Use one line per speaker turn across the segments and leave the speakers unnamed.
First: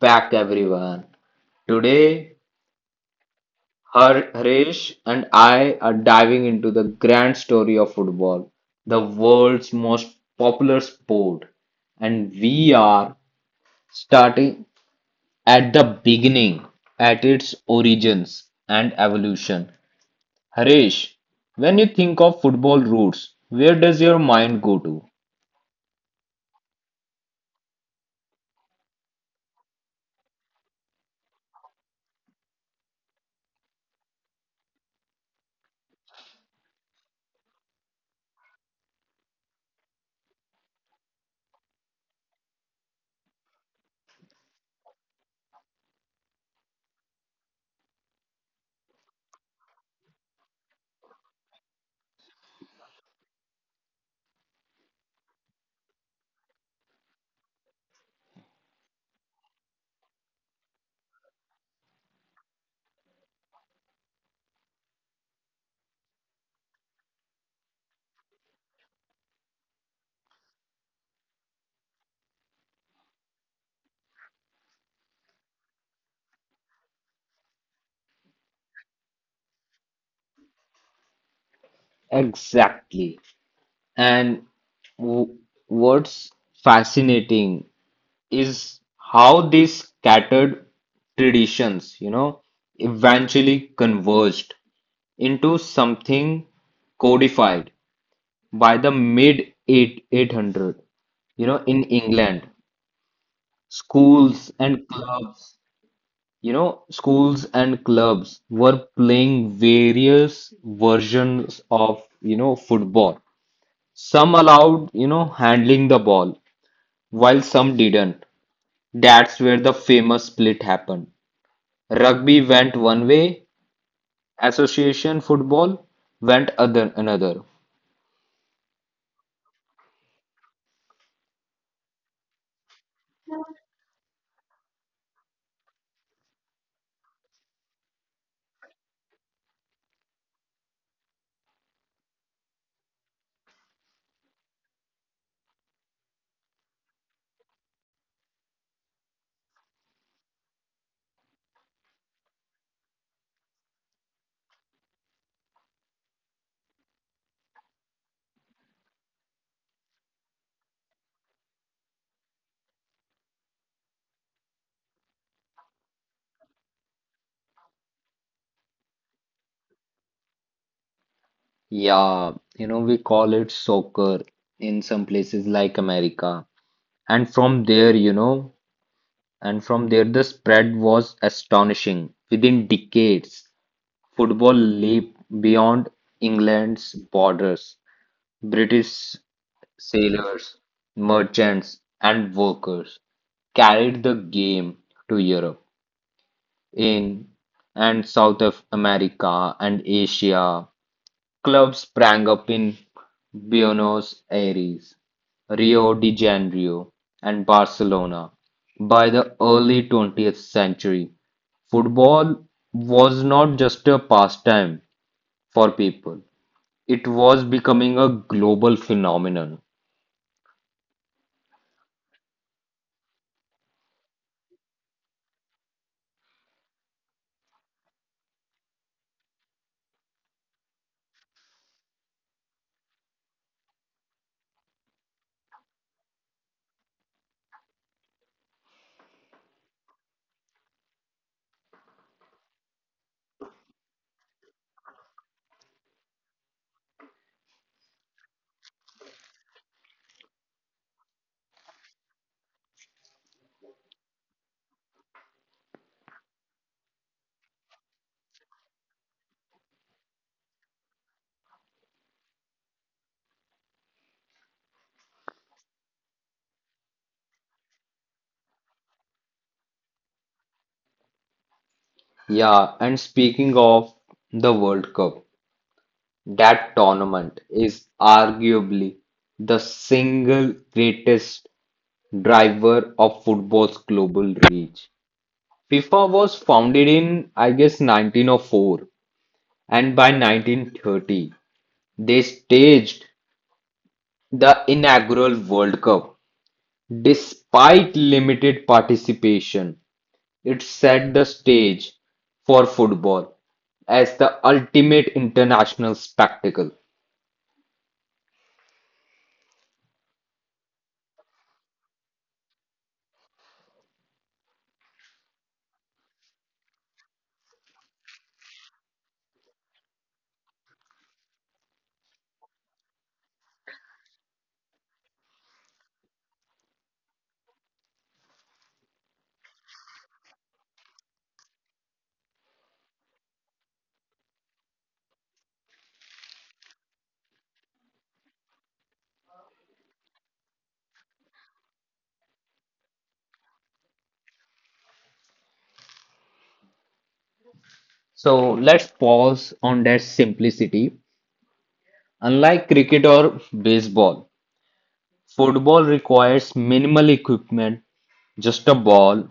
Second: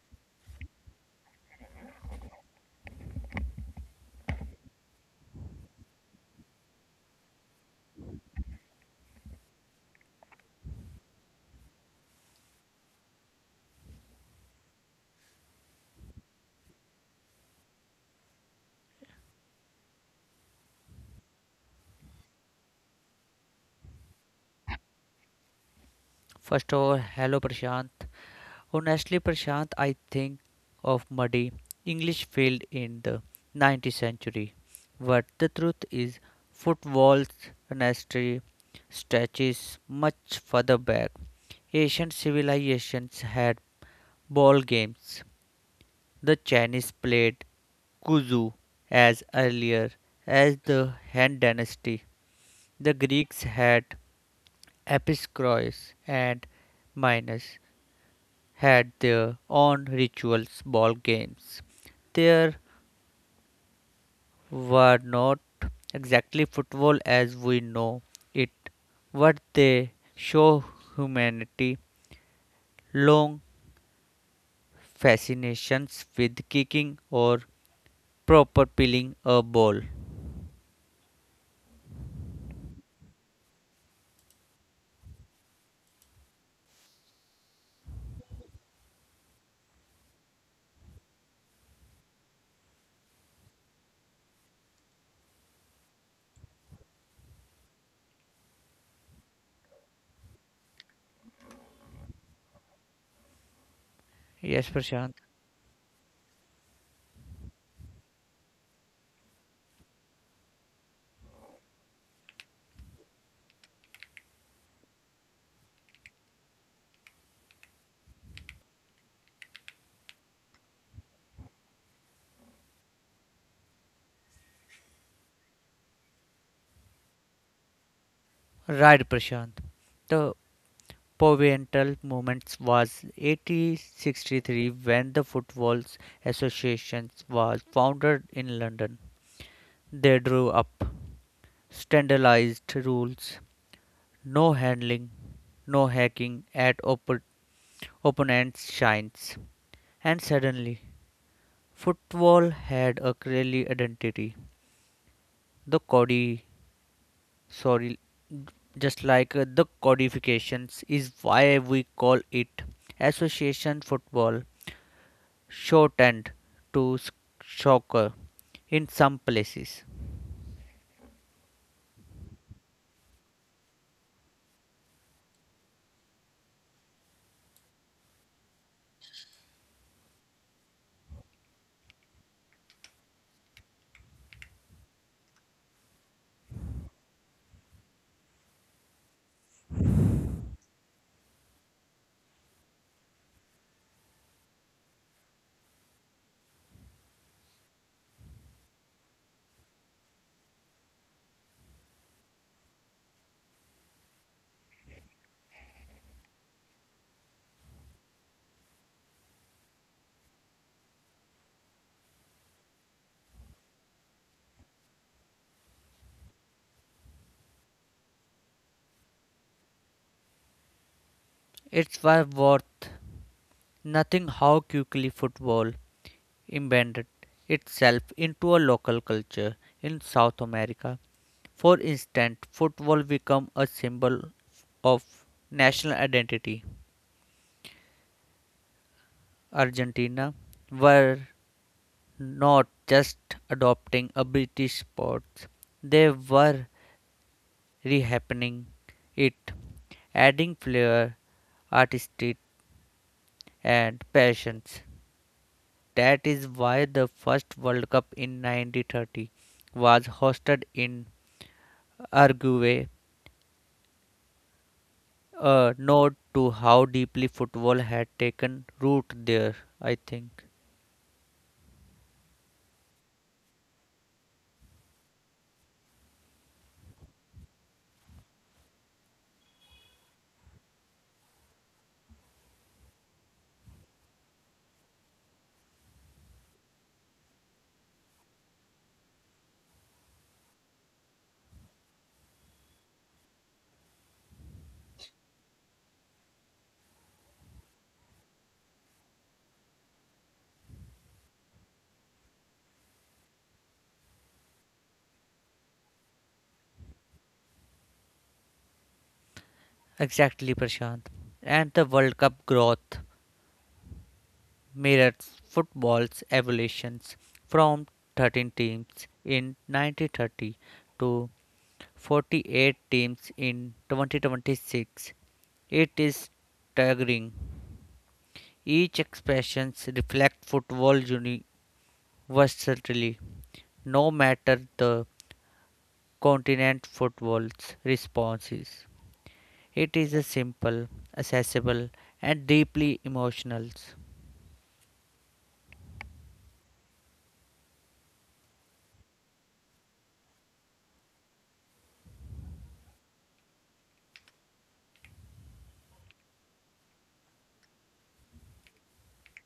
back, everyone. Today, Harish and I are diving into the grand story of football, the world's most popular sport. And we are starting at the beginning, at its origins and evolution. Harish, when you think of football roots, where does your mind go to?
First of all, hello Prashant. Honestly, Prashant, I think of muddy English field in the 19th century. But the truth is, football's history stretches much further back. Asian civilizations had ball games. The Chinese played kuzu as earlier as the Han dynasty. The Greeks had episkros and minors. Had their own rituals, ball games. There were not exactly football as we know it, but they show humanity long fascinations with kicking or proper peeling a ball.
Exactly. And w- what's fascinating is how these scattered traditions, eventually converged into something codified by the mid 8 800 in England
Yes, Prashant.
schools and clubs were playing various versions of football. Some allowed handling the ball, while some didn't. That's where the famous split happened. Rugby went one way, association football went other another.
Right, Prashant. The pivotal moment was 1863 when the Football Association was founded in London. They drew up standardized rules no handling, no hacking at opponents' shines. And suddenly, football had a clearly identity. The codi sorry, just like The codifications, is why we call it association football, shortened to soccer in some places.
Yeah, we call it soccer in some places like America. And from there, you know, and from there the spread was astonishing. Within decades, football leaped beyond England's borders. British sailors, merchants, and workers carried the game to Europe, in and South of America and Asia. Clubs sprang up in Buenos Aires, Rio de Janeiro, and Barcelona. By the early 20th century, football was not just a pastime for people, it was becoming a global phenomenon.
It's why worth Nothing how quickly football embedded itself into a local culture in South America. For instance, football became a symbol of national identity. Argentina were not just adopting a British sport, they were rehappening it, adding flair, artistry, and passions. That is why the first World Cup in 1930 was hosted in Uruguay, a note to how deeply football had taken root there, I think.
Yeah, and speaking of the World Cup, that tournament is arguably the single greatest driver of football's global reach. FIFA was founded in, I guess, 1904, and by 1930, they staged the inaugural World Cup. Despite limited participation, it set the stage for football as the ultimate international spectacle.
Exactly, Prashant. And the World Cup growth mirrors football's evolutions from 13 teams in 1930 to 48 teams in 2026. It is staggering. Each expressions reflect football uni- no matter the continent football's response is. It is a simple, accessible, and deeply emotional.
So let's pause on that simplicity. Unlike cricket or baseball, football requires minimal equipment, just a ball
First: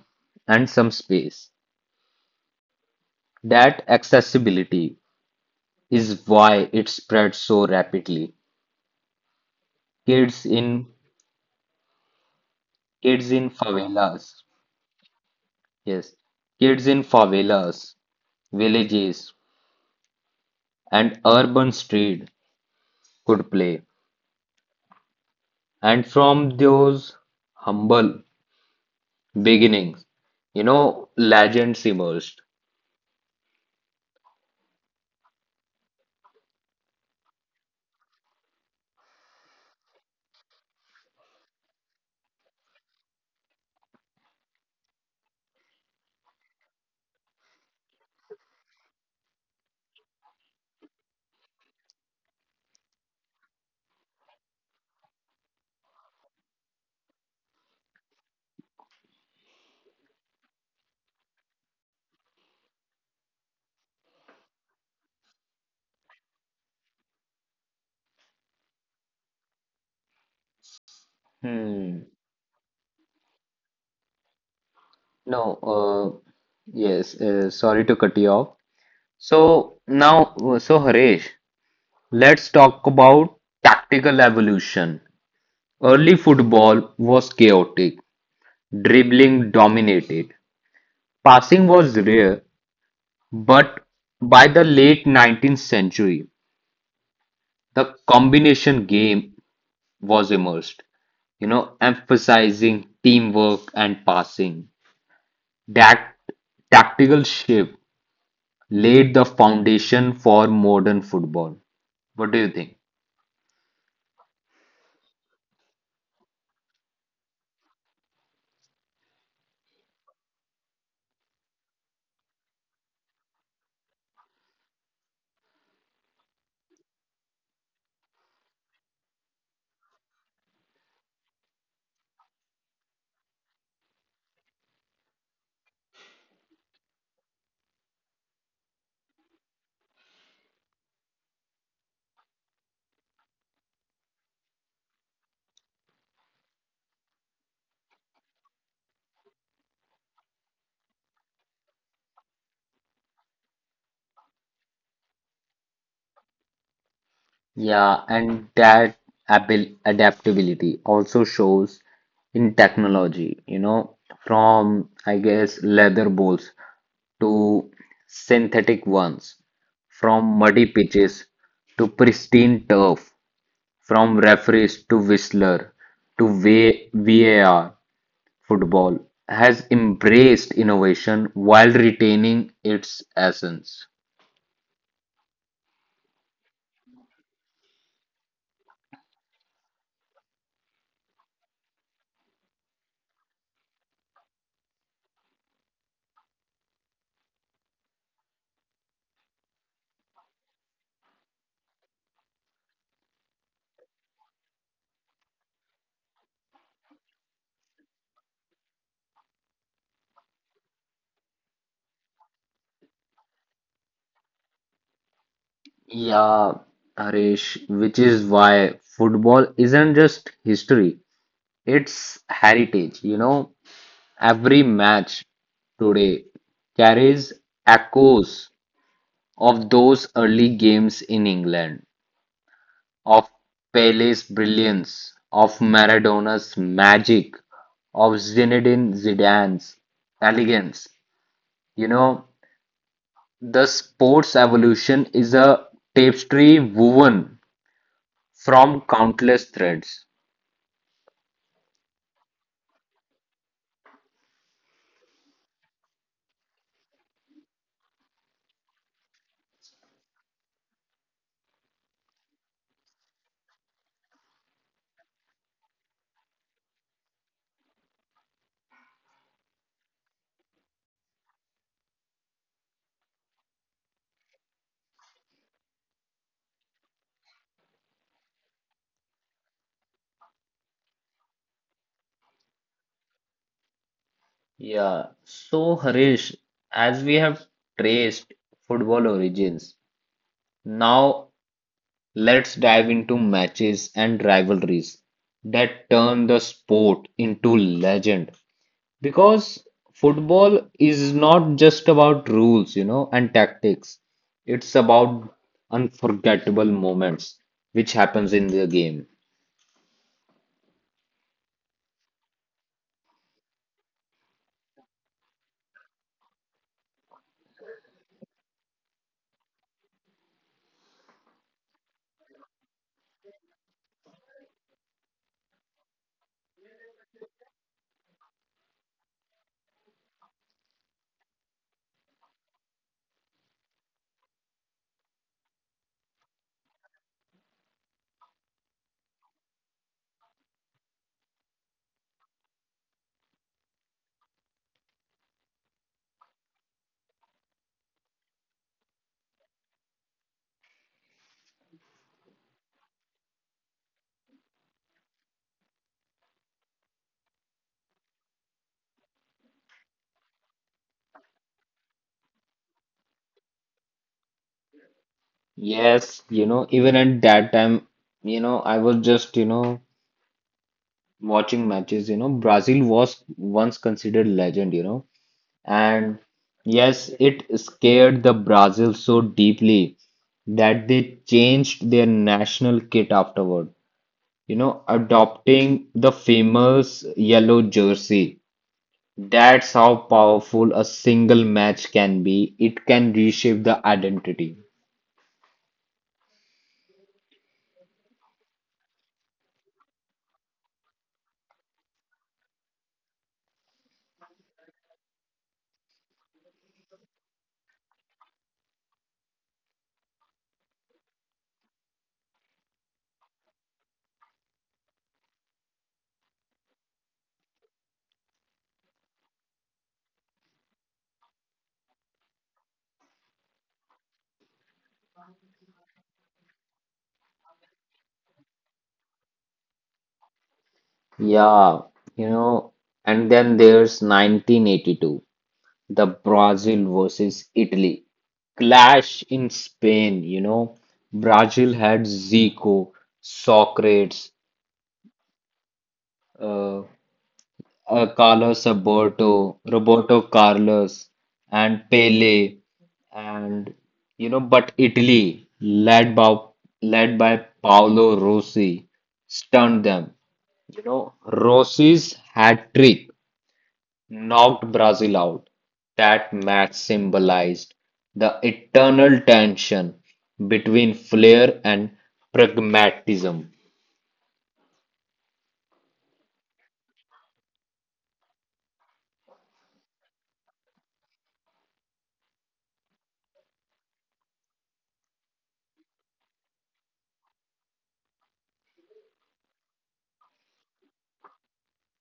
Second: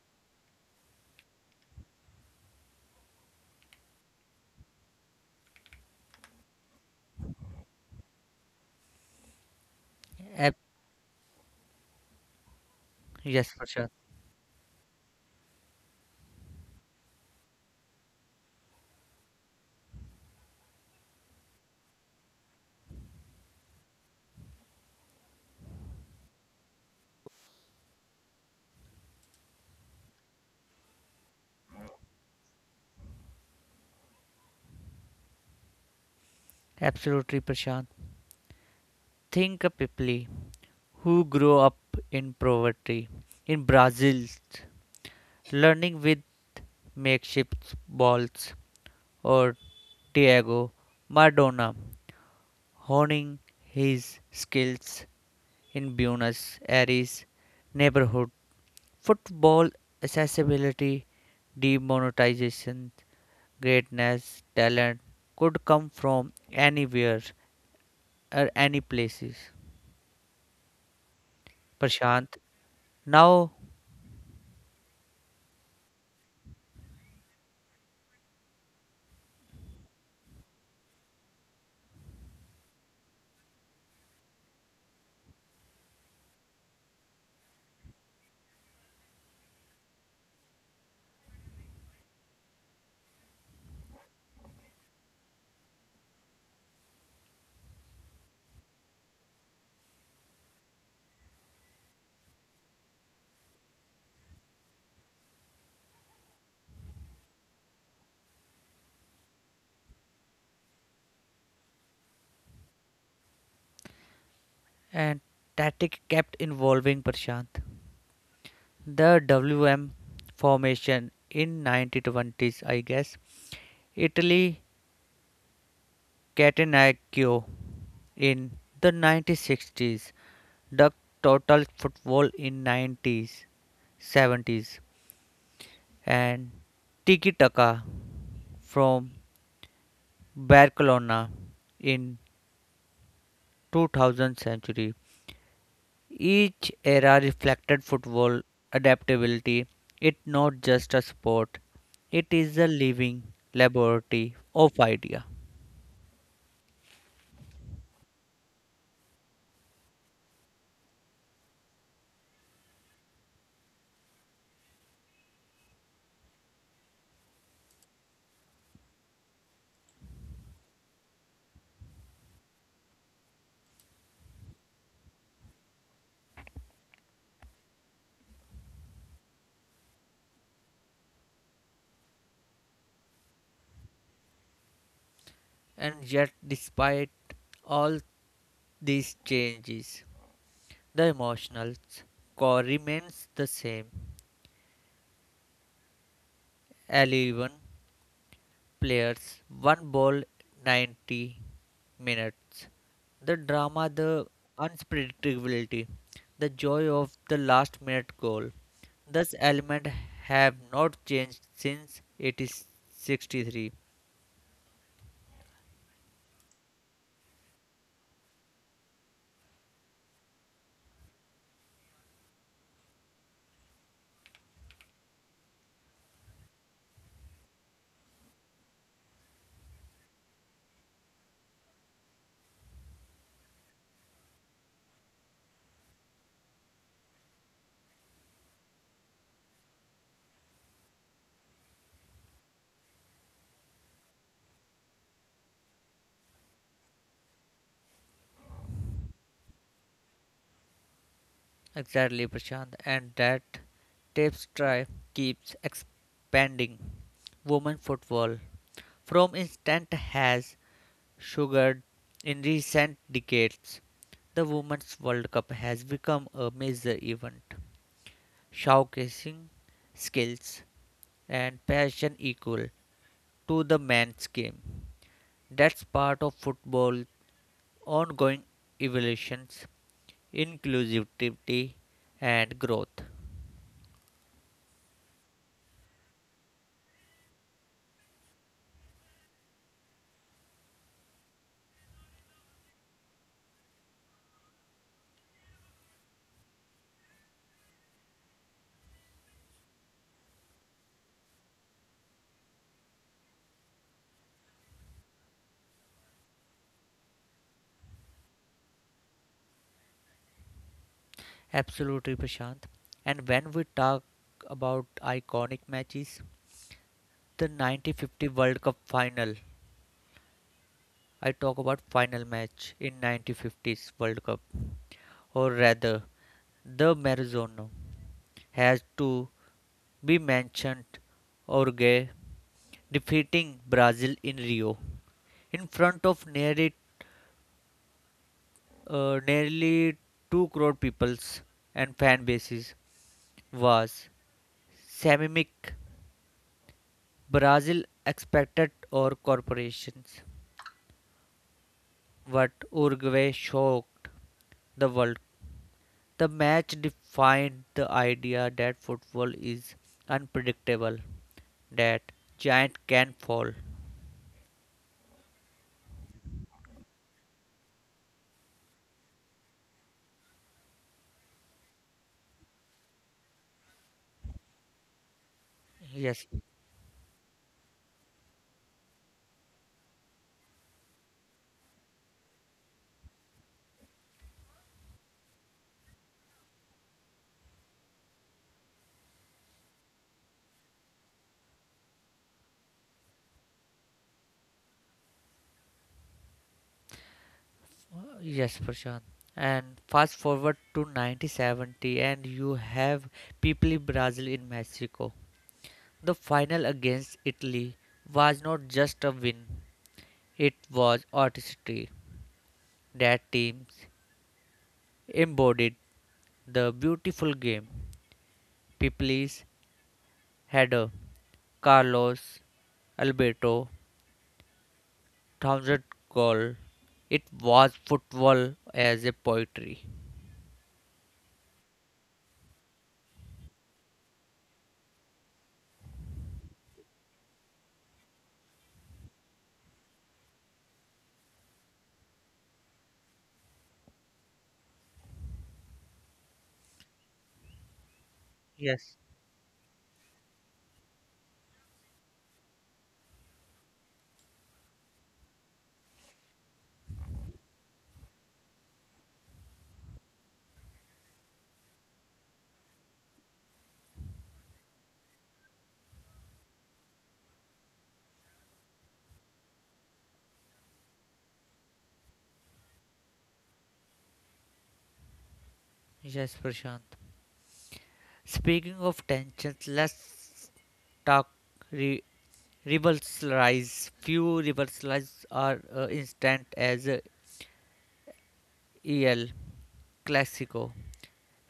and some space. That accessibility is why it spread so rapidly. Kids
Ab-
in kids in
yes, Prashant.
favelas, yes, kids in favelas, villages and urban street could play. And from those humble beginnings, legends emerged.
Absolutely, Prashant. Think of people who grow up in poverty in Brazil, learning with makeshift balls or Diego Maradona honing his skills in Buenos Aires neighborhood football accessibility, demonetization, greatness, talent could come from anywhere or any places.
Hmm.
Prashant now
No, yes, sorry to cut you off. So now, Haresh, let's talk about tactical evolution. Early football was chaotic, dribbling dominated, passing was rare, but by the late 19th century, the combination game was immersed, emphasizing teamwork and passing. That tactical shift laid the foundation for modern football. What do you think?
and tactic kept involving Prashant. The WM formation in 1920s, I guess. Italy Catenaccio. In the 1960s, the total football in 90s, 70s, and Tiki Taka from Barcelona in 2000 century. Each era reflected football adaptability. It's not just a sport; it is a living laboratory of idea.
Yeah, and that adaptability also shows in technology, from I guess leather balls to synthetic ones, from muddy pitches to pristine turf, from referees to whistler to VAR. Football has embraced innovation while retaining its essence.
And yet, despite all these changes, the emotional score remains the same 11 players, 1 ball, 90 minutes. The drama, the unpredictability, the joy of the last minute goal. Thus, element have not changed since 1863.
Yeah, Harish, which is why football isn't just history, it's heritage. You know, every match today carries echoes of those early games in England, of Pele's brilliance, of Maradona's magic, of Zinedine Zidane's elegance. You know, the sport's evolution is a tapestry woven from countless threads.
Exactly, Prashant, and that tapes try keeps expanding. Women football from instant has sugared. In recent decades, the Women's World Cup has become a major event, showcasing skills and passion equal to the men's game. That's part of football's ongoing evolutions, inclusivity, and growth.
Yeah. So, Harish, as we have traced football origins, now let's dive into matches and rivalries that turn the sport into legend. Because football is not just about rules, and tactics. It's about unforgettable moments which happens in the game.
Absolutely, Prashant. And when we talk about iconic matches, the 1950 World Cup final I talk about final match in 1950s World Cup, or rather, the Maradona has to be mentioned. Uruguay defeating Brazil in Rio in front of nearly 2 crore peoples and fan bases was semic Brazil expected or corporations, but Uruguay shocked the world. The match defined the idea that football is unpredictable, that giant can fall.
Yes, even at that time, I was just, watching matches, Brazil was once considered legend,
Yes,
and yes, it scared the Brazil so deeply that they changed their national kit afterward, adopting the famous yellow jersey. That's how powerful a single match can be. It can reshape the identity.
yes, Prashant. And fast forward to 1970, and you have people Brazil in Mexico. The final against Italy was not just a win, it was artistry. That teams embodied the beautiful game. People is Header, Carlos, Alberto, thousand goal. It was football as a poetry.
Yeah, you know, and then there's 1982, the Brazil versus Italy clash in Spain, you know. Brazil had Zico, Socrates, uh, Carlos
Yes,
Alberto, Roberto Carlos, and Pele, and but Italy, led by led by Paolo Rossi, stunned them. Rossi's hat trick knocked Brazil out. That match symbolized the eternal tension between flair and pragmatism.
yes, Prashant. Speaking of tensions, let's talk re- Rebels Rise. Few Rebels Rise are instant as EL Clasico.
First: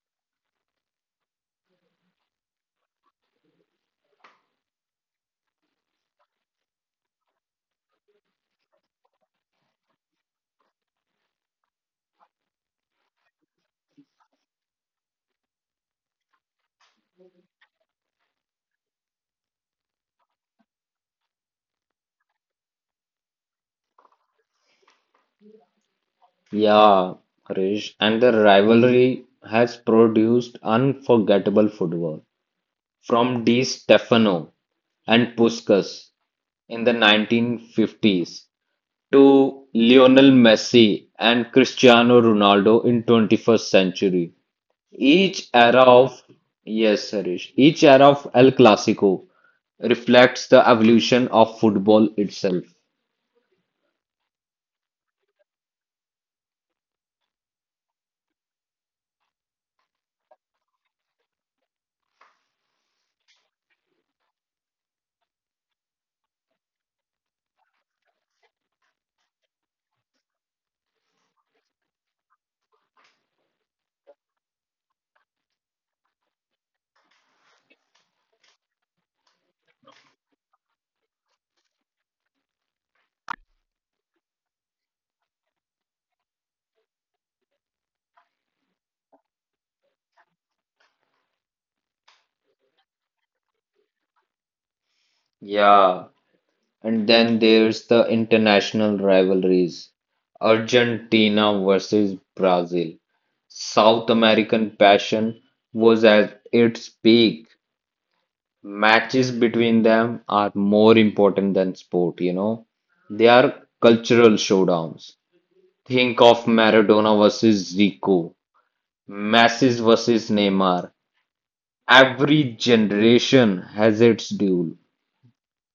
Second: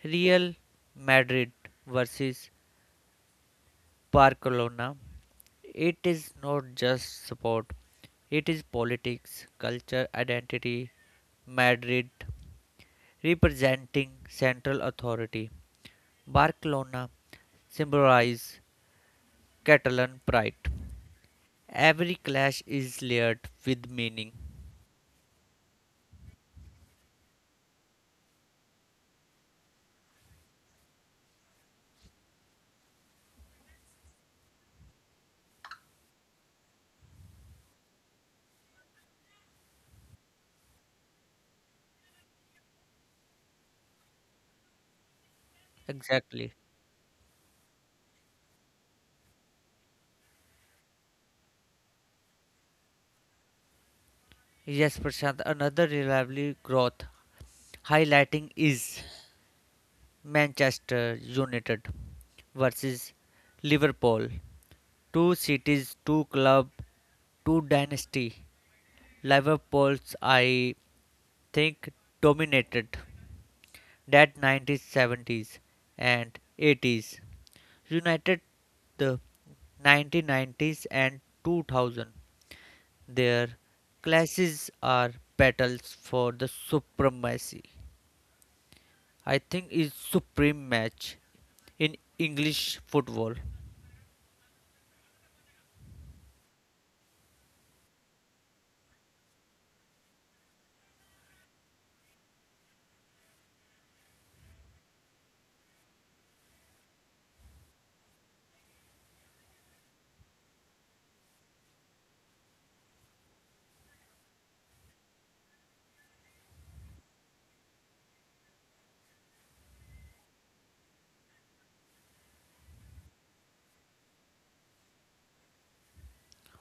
Real Madrid versus Barcelona, it is not just sport, it is politics, culture, identity. Madrid, representing central authority. Barcelona symbolize Catalan pride. Every clash is layered with meaning.
Yeah, Harish, and the rivalry has produced unforgettable football from Di Stefano and Puskas in the 1950s to Lionel Messi and Cristiano Ronaldo in 21st century. Each era
Exactly.
of, yes, Harish, each era of El Clasico reflects the evolution of football itself.
Yes, Prashant, another reliably growth highlighting is Manchester United versus Liverpool. Two cities, two club, two dynasty. Liverpool's I think dominated that 1970s and 80s. United the 1990s and 2000. Their clashes are battles for the supremacy. I think is supreme match in English football.
Yeah. And then there's the international rivalries. Argentina versus Brazil. South American passion was at its peak. Matches between them are more important than sport. They are cultural showdowns. Think of Maradona versus Zico Messi versus Neymar. Every generation has its duel.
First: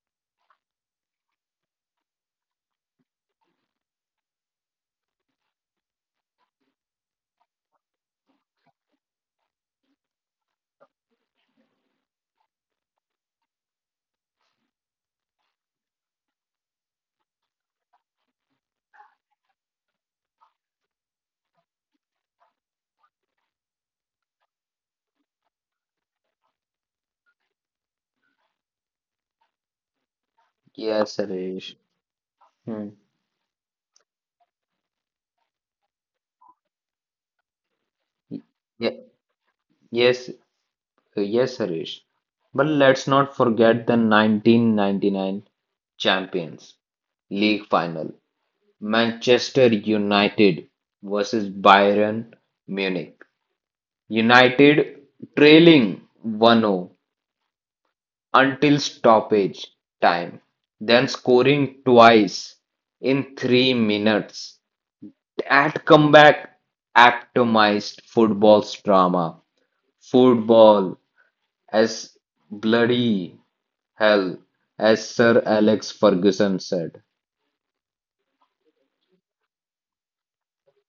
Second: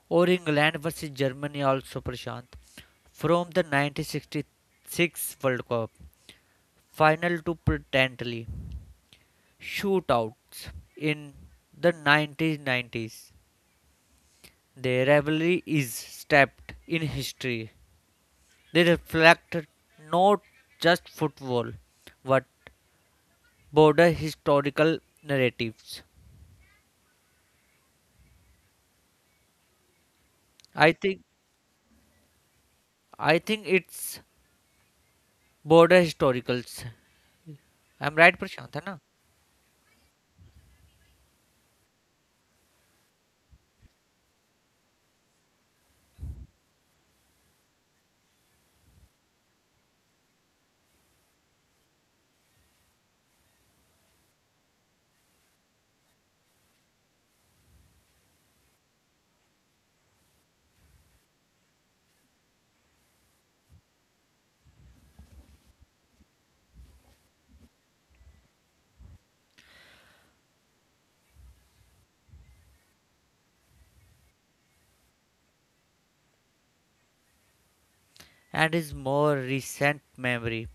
Or England versus Germany also Prashant from the 1966 World Cup final to potentially shootouts in the 1990s. Their rivalry is steeped in history. They reflect not just football but broader historical narratives. I
Yes,
think
Harish. Hmm.
I think it's border historicals. I'm right, Prashant, है
Ye-
ना?
Yes, yes, Harish. But let's not forget the 1999 Champions League final. Manchester United versus Bayern Munich. United trailing 1-0 until stoppage time, then scoring twice in 3 minutes at comeback atomized football's drama. Football as bloody hell, as Sir Alex Ferguson said.
And his more recent memory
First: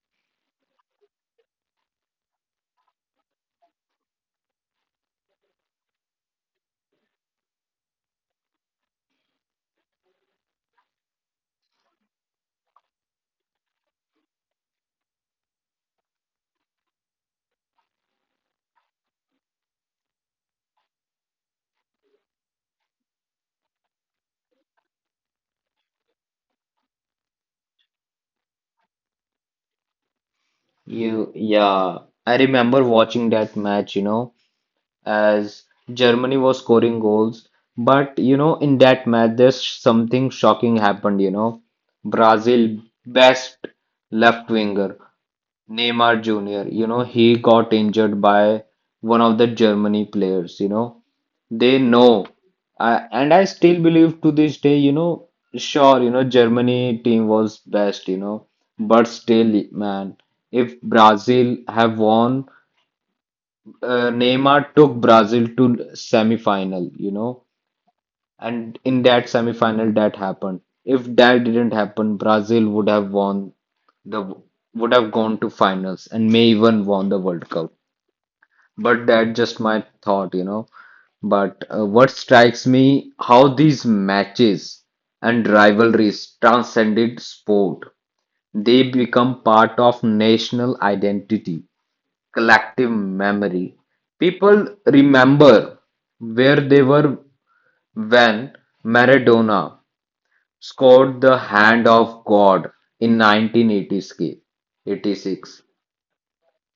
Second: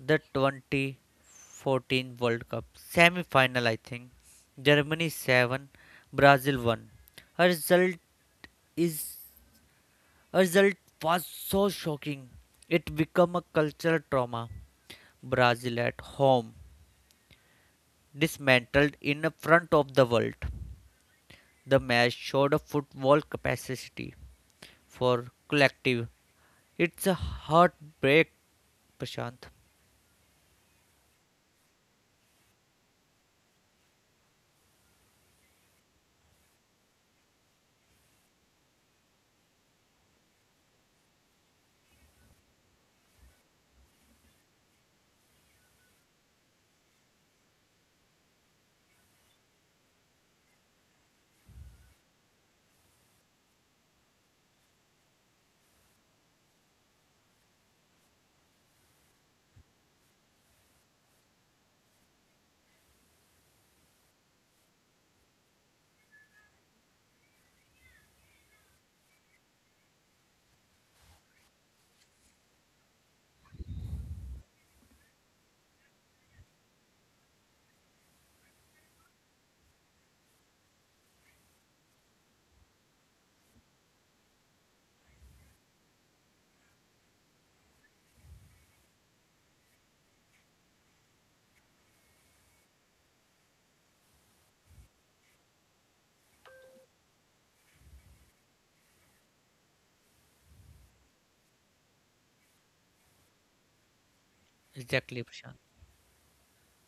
the 2014 World Cup semi final, I think. Germany 7, Brazil 1. A result is a result was so shocking. It became a cultural trauma. Brazil at home dismantled in front of the world. The match showed a football capacity for collective. It's a heartbreak, Prashant.
Yeah, I remember watching that match, as Germany was scoring goals. But, in that match, there's something shocking happened. Brazil, best left winger. Neymar Jr. He got injured by one of the Germany players. They know, and I still believe to this day. Sure, Germany team was best. But still, man, if Brazil have won, Neymar took Brazil to semi final. And in that semifinal, that happened. If that didn't happen, Brazil the would have gone to finals and may even won the World Cup. But that's just my thought. But what strikes me how these matches and rivalries transcended sport. They become part of national identity, collective memory. People remember where they were when Maradona scored "The Hand of God" in nineteen
Exactly, Prashant.
eighty-six,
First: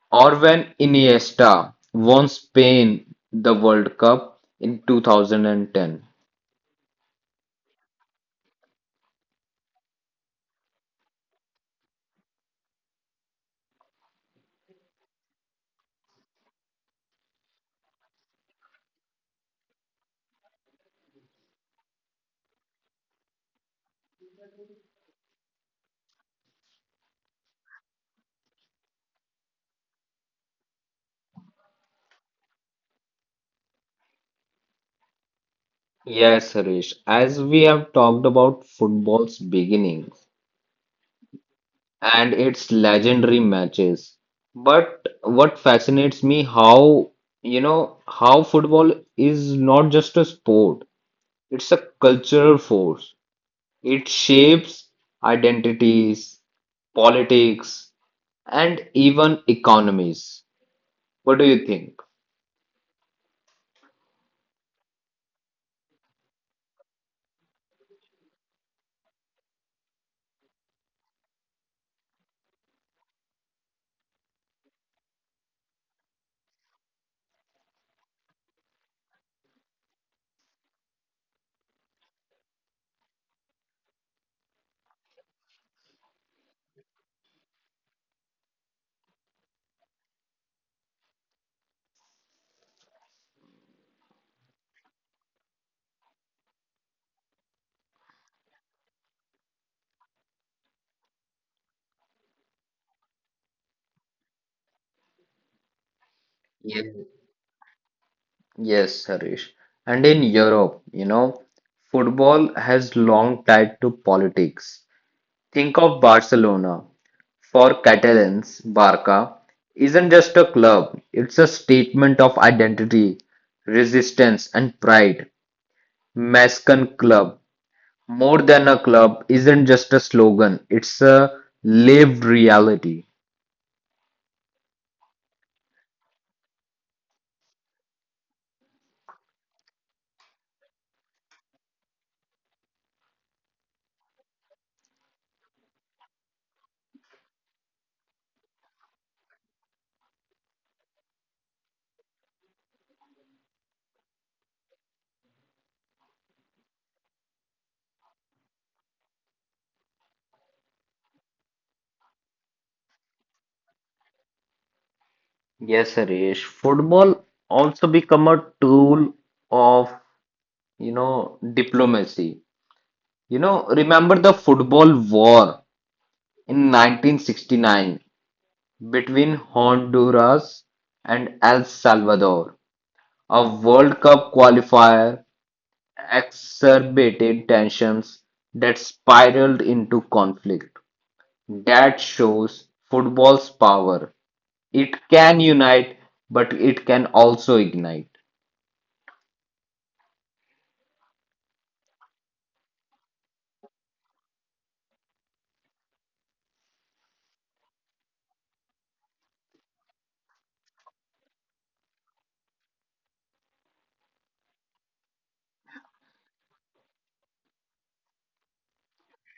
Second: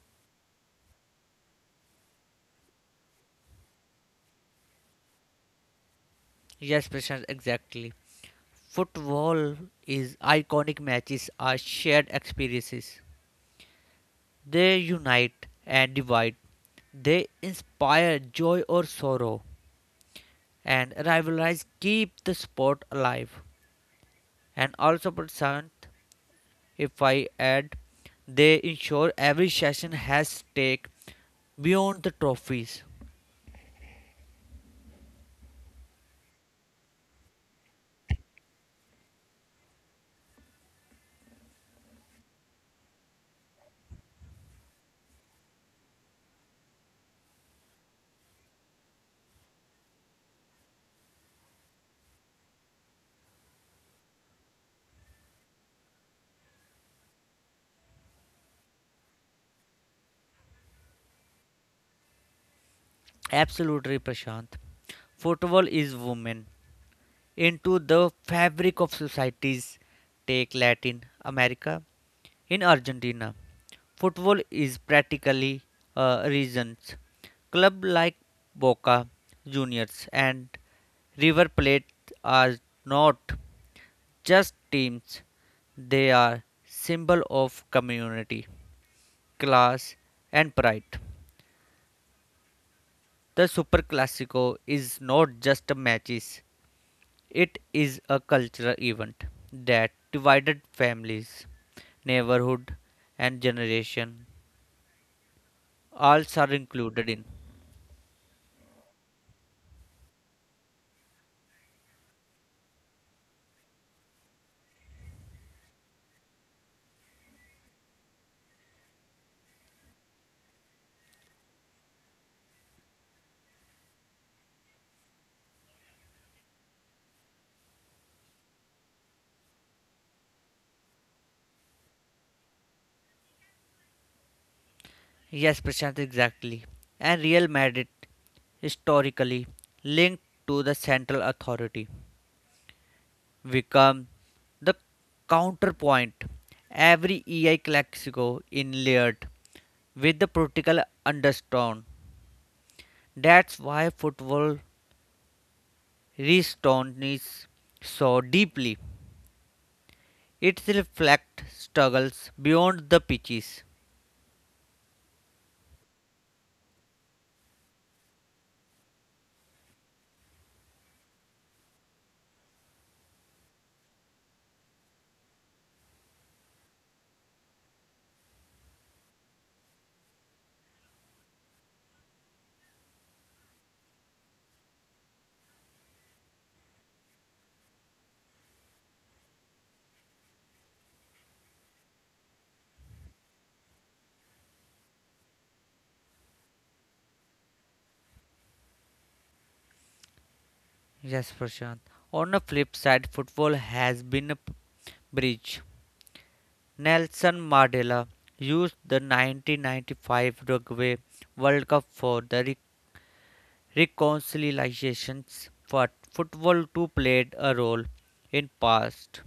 or when Iniesta won Spain the World Cup in 2010.
Yes, Prashant, exactly. Football is iconic matches are shared experiences. They unite and divide. They inspire joy or sorrow, and rivalries keep the sport alive. And also, Prashant, if I add, they ensure every session has stake beyond the trophies.
Yes, Harish, as we have talked about football's beginnings and its legendary matches, but what fascinates me how football is not just a sport, it's a cultural force. It shapes identities, politics, and even economies. What do you think?
Absolutely, Prashant. Football is women. Into the fabric of societies. Take Latin America. In Argentina, football is practically a religion. Club like Boca Juniors and River Plate are not just teams; they are symbol of community, class, and pride. The Super Classico is not just a matches; it is a cultural event that divided families, neighborhood, and generation. All are
Yes.
included in.
Yes, Harish. And in Europe, football has long tied to politics. Think of Barcelona. For Catalans, Barca isn't just a club, it's a statement of identity, resistance, and pride. Mascan Club More than a club isn't just a slogan, it's a lived reality.
Yes, Prashant, exactly. And Real Madrid, historically linked to the central authority, become the counterpoint. Every EI Classico inlaid with the political undertone. That's why football resonates so deeply. It reflects struggles beyond the pitches.
Yes, Harish. Football also become a tool of diplomacy. Remember the football war in 1969 between Honduras and El Salvador, a World Cup qualifier exacerbated tensions that spiraled into conflict. That shows football's power. It can unite, but it can also ignite.
Yes, Prashant. On the flip side, football has been a bridge. Nelson Mandela used the 1995 Uruguay World Cup for the reconciliation, but football too played a role in past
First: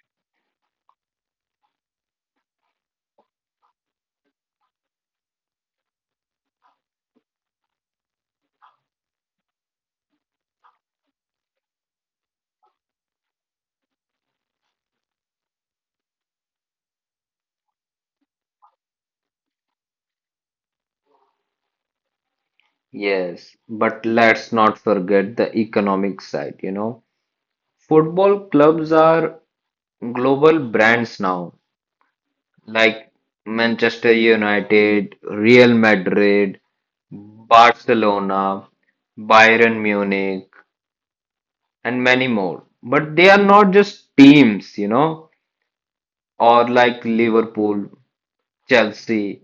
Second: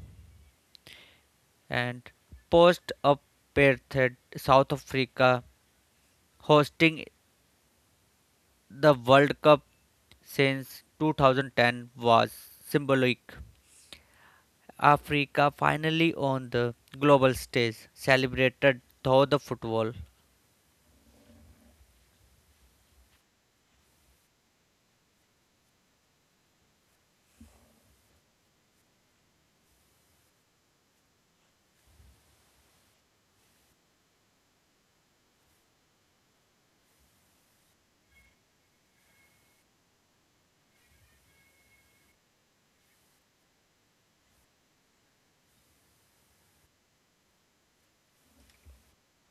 and post apartheid South Africa hosting the World Cup since 2010 was symbolic. Africa finally on the global stage celebrated through the football.
Yes, but let's not forget the economic side. Football clubs are global brands now, like Manchester United, Real Madrid, Barcelona, Bayern Munich, and many more. But they are not just teams, or like Liverpool, Chelsea.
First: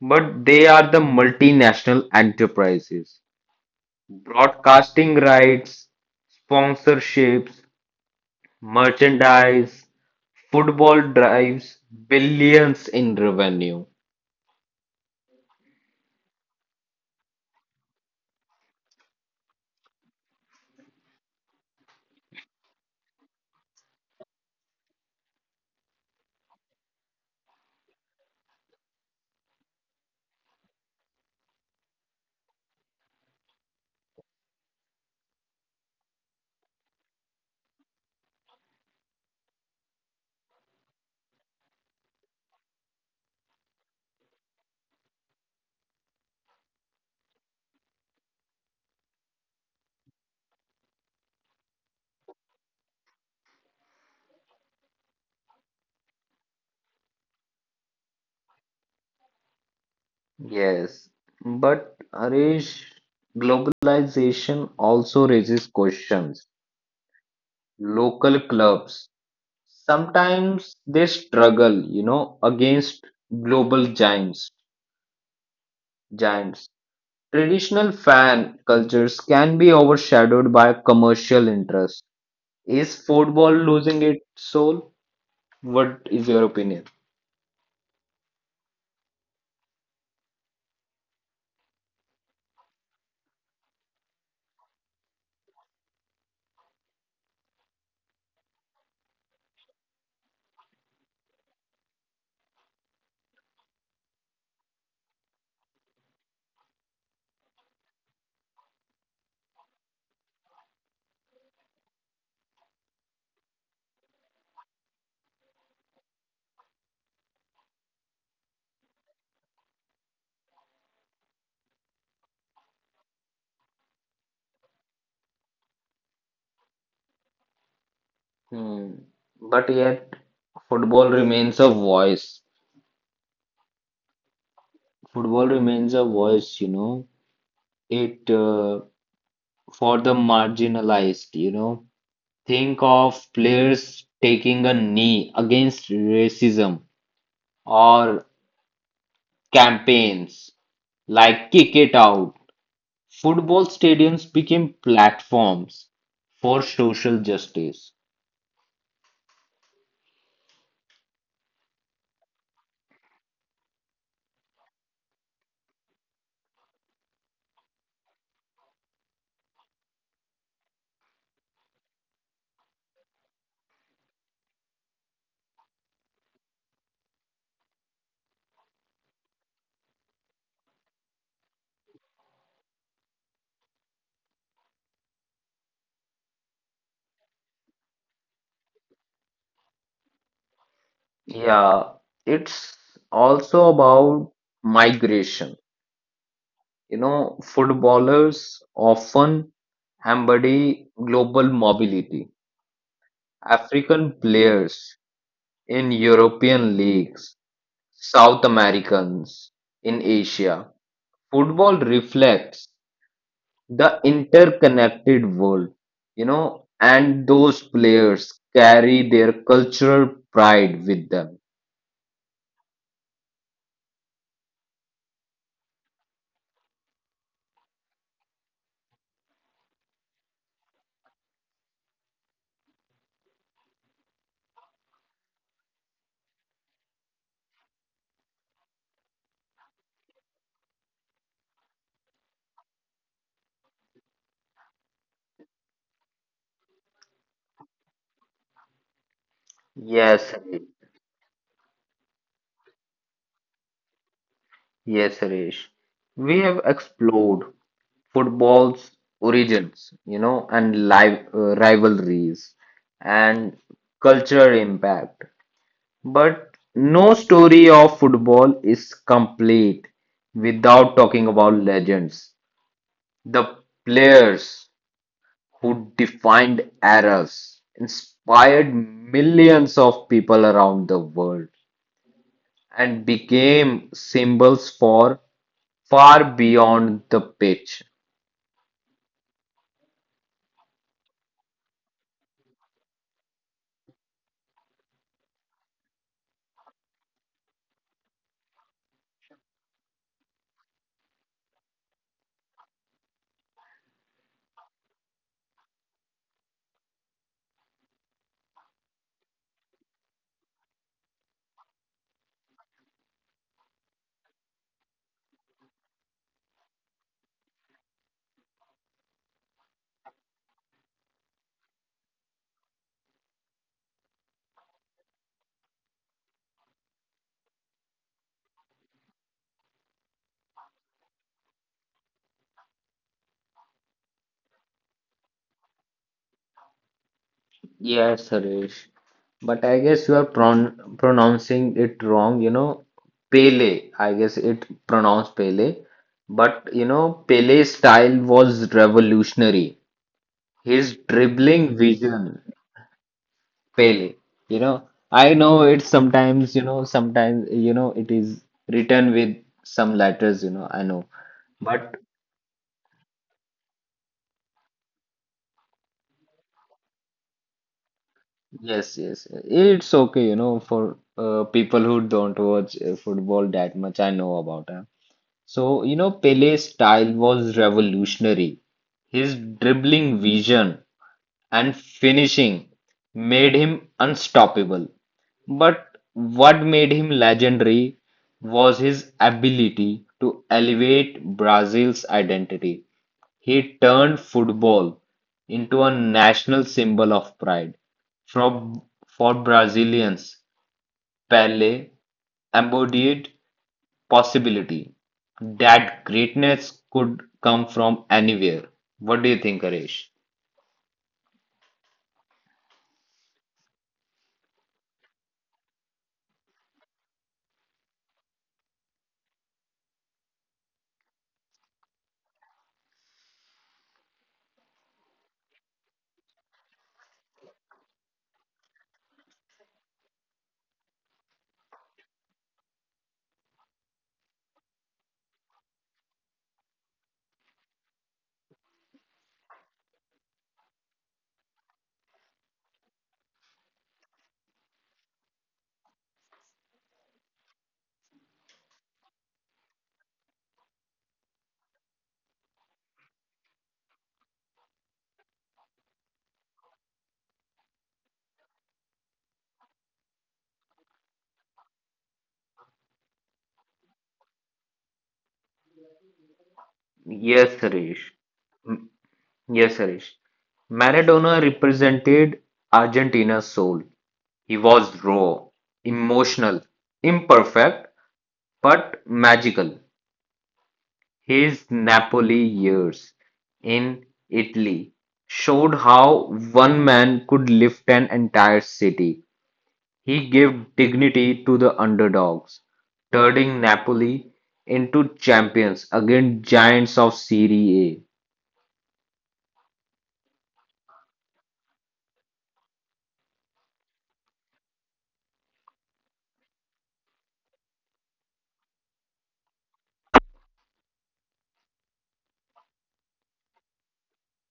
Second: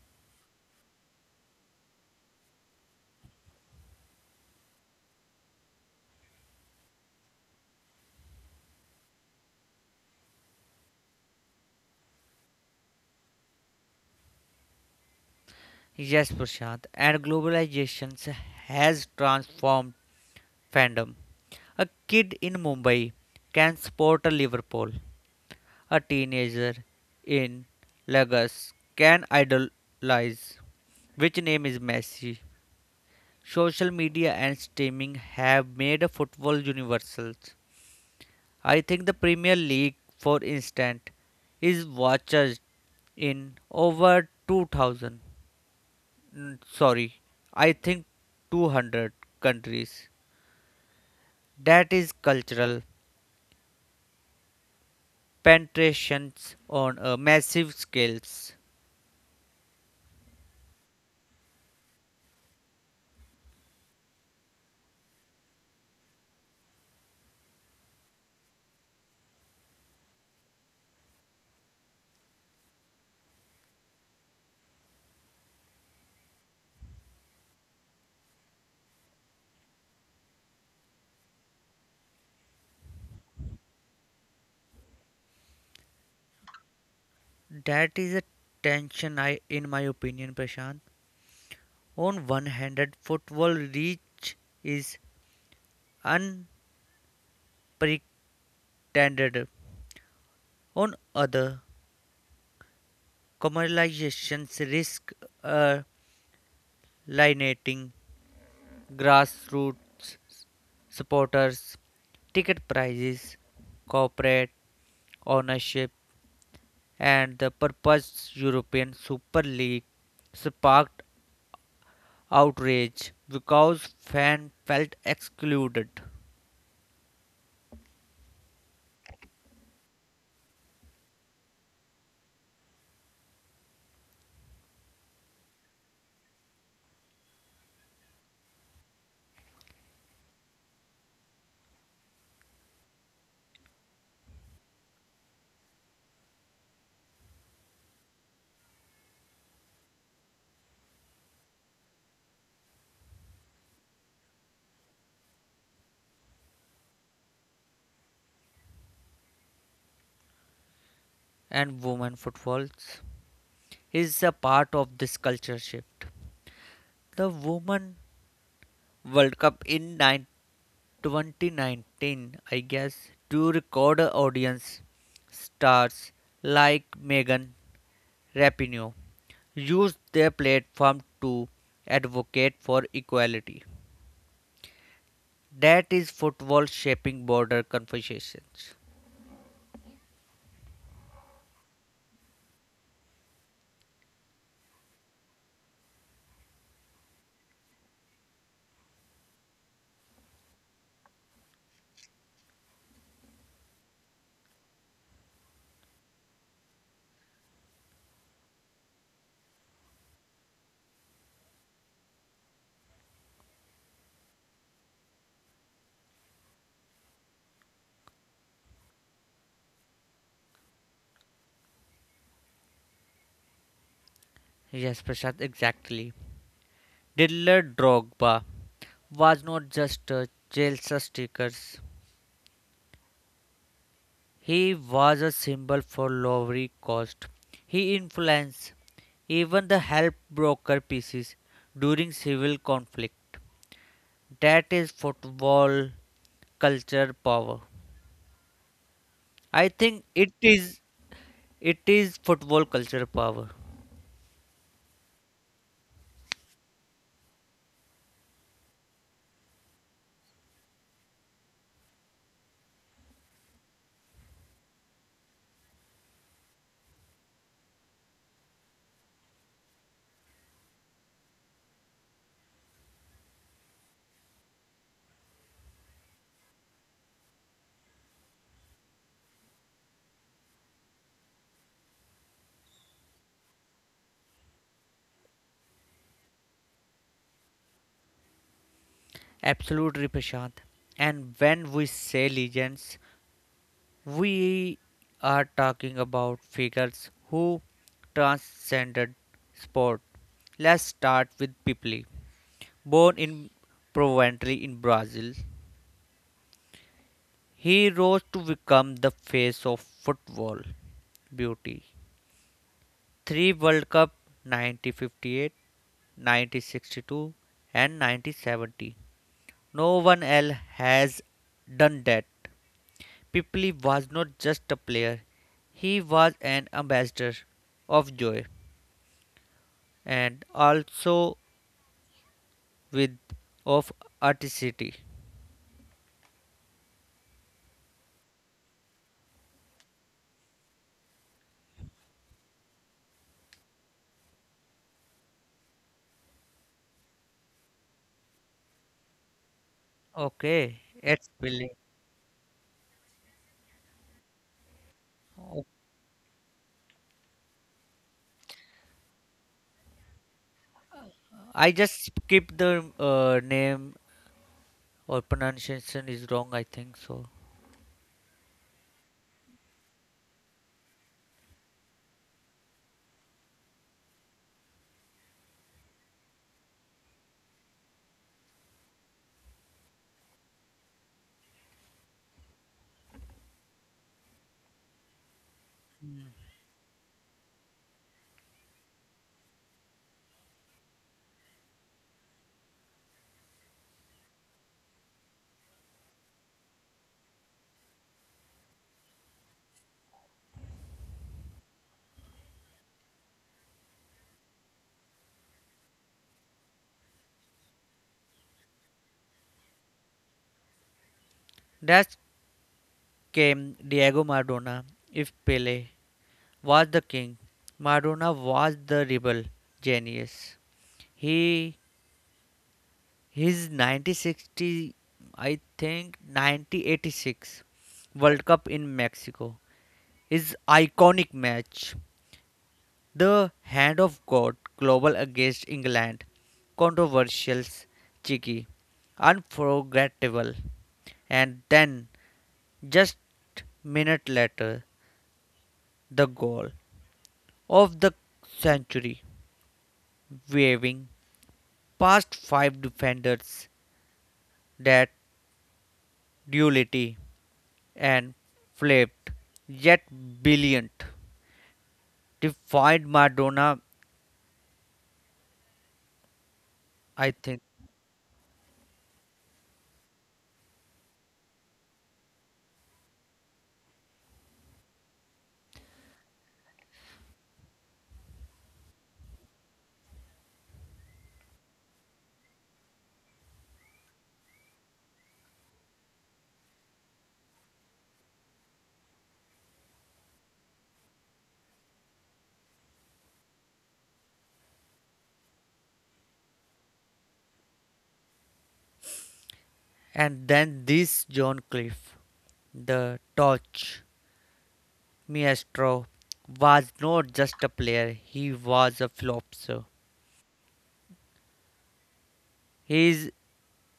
But they are the multinational enterprises. Broadcasting rights, sponsorships, merchandise, football drives billions in revenue.
Yes, Prashant, and globalization has transformed fandom. A kid in Mumbai can support a Liverpool. A teenager in Lagos can idolize which name is Messi. Social media and streaming have made football universal. I think the Premier League, for instance, is watched in over 2000 mm, sorry i think 200 countries that is cultural penetrations on a massive scales
Yes, but Harish, globalization also raises questions. Local clubs, sometimes they struggle, against global giants. Traditional fan cultures can be overshadowed by commercial interests. Is football losing its soul? What is your opinion?
that is a tension I in my opinion prashant on one handed football reach is unprecedented. On other, commercializations risk uh, alienating grassroots supporters, ticket prices, corporate ownership, and the proposed European Super League sparked outrage because fans felt excluded
Hmm. But yet, football remains a voice. Football remains a voice. It for the marginalized. Think of players taking a knee against racism or campaigns like Kick It Out. Football stadiums became platforms for social justice.
and women footballs is a part of this culture shift. The Women World Cup in 2019, I guess, to record audience stars like Megan Rapinoe used their platform to advocate for equality. That is football shaping border conversations.
Yeah, it's also about migration. Footballers often embody global mobility. African players in European leagues, South Americans in Asia. Football reflects the interconnected world, and those players carry their cultural pride with them.
Yes, Prashant, exactly. Didier Drogba was not just a Chelsea stickers. He was a symbol for lowering cost. He influenced even the help broker pieces during civil conflict. That is football culture power. I think
Yes,
it
Harish.
is it is football culture power.
Yes, Harish. We have explored football's origins, and rivalries and cultural impact. But no story of football is complete without talking about legends, the players who defined eras, inspired millions of people around the world, and became symbols for far beyond the pitch.
Absolutely Prashant. And when we say legends, we are talking about figures who transcended sport. Let's start with Pipli. Born in Proventre in Brazil, he rose to become the face of football beauty. Three World Cup 1958, and 1970. No one else has done that. Pipli was not just a player, he was an ambassador of joy and also with of artistry.
Yes, Suresh. But I guess you are pronouncing it wrong. Pele, I guess it pronounced Pele. But Pele's style was revolutionary. His
Okay,
dribbling
it's
vision,
brilliant.
fail you know i know it's sometimes you know it is written with some letters. I know, but
I just skip the name or pronunciation is wrong, I think so.
yes, yes, it's okay for people who don't watch football that much I know about him. So Pele's style was revolutionary. His dribbling vision and finishing made him unstoppable. But what made him legendary was his ability to elevate Brazil's identity. He turned football into a national symbol of pride. For, for Brazilians, Pele embodied possibility that greatness could come from anywhere. What do you think, Harish?
Next came Diego Maradona. If Pele was the king, Maradona was the rebel genius. He his 1960, I think 1986 World Cup in Mexico is iconic match the Hand of God Global Against England, controversial, cheeky, unforgettable, and then just a minute later the goal of the century, waving past five defenders that duality and flipped yet brilliant defined Madonna
Yes,
I
Suresh.
think.
Yes, Harish. Maradona represented Argentina's soul. He was raw, emotional, imperfect, but magical. His Napoli years in Italy showed how one man could lift an entire city. He gave dignity to the underdogs, turning Napoli into champions against giants of Serie A.
And then this John Cliff, the torch maestro, was not just a player, he was a philosopher. He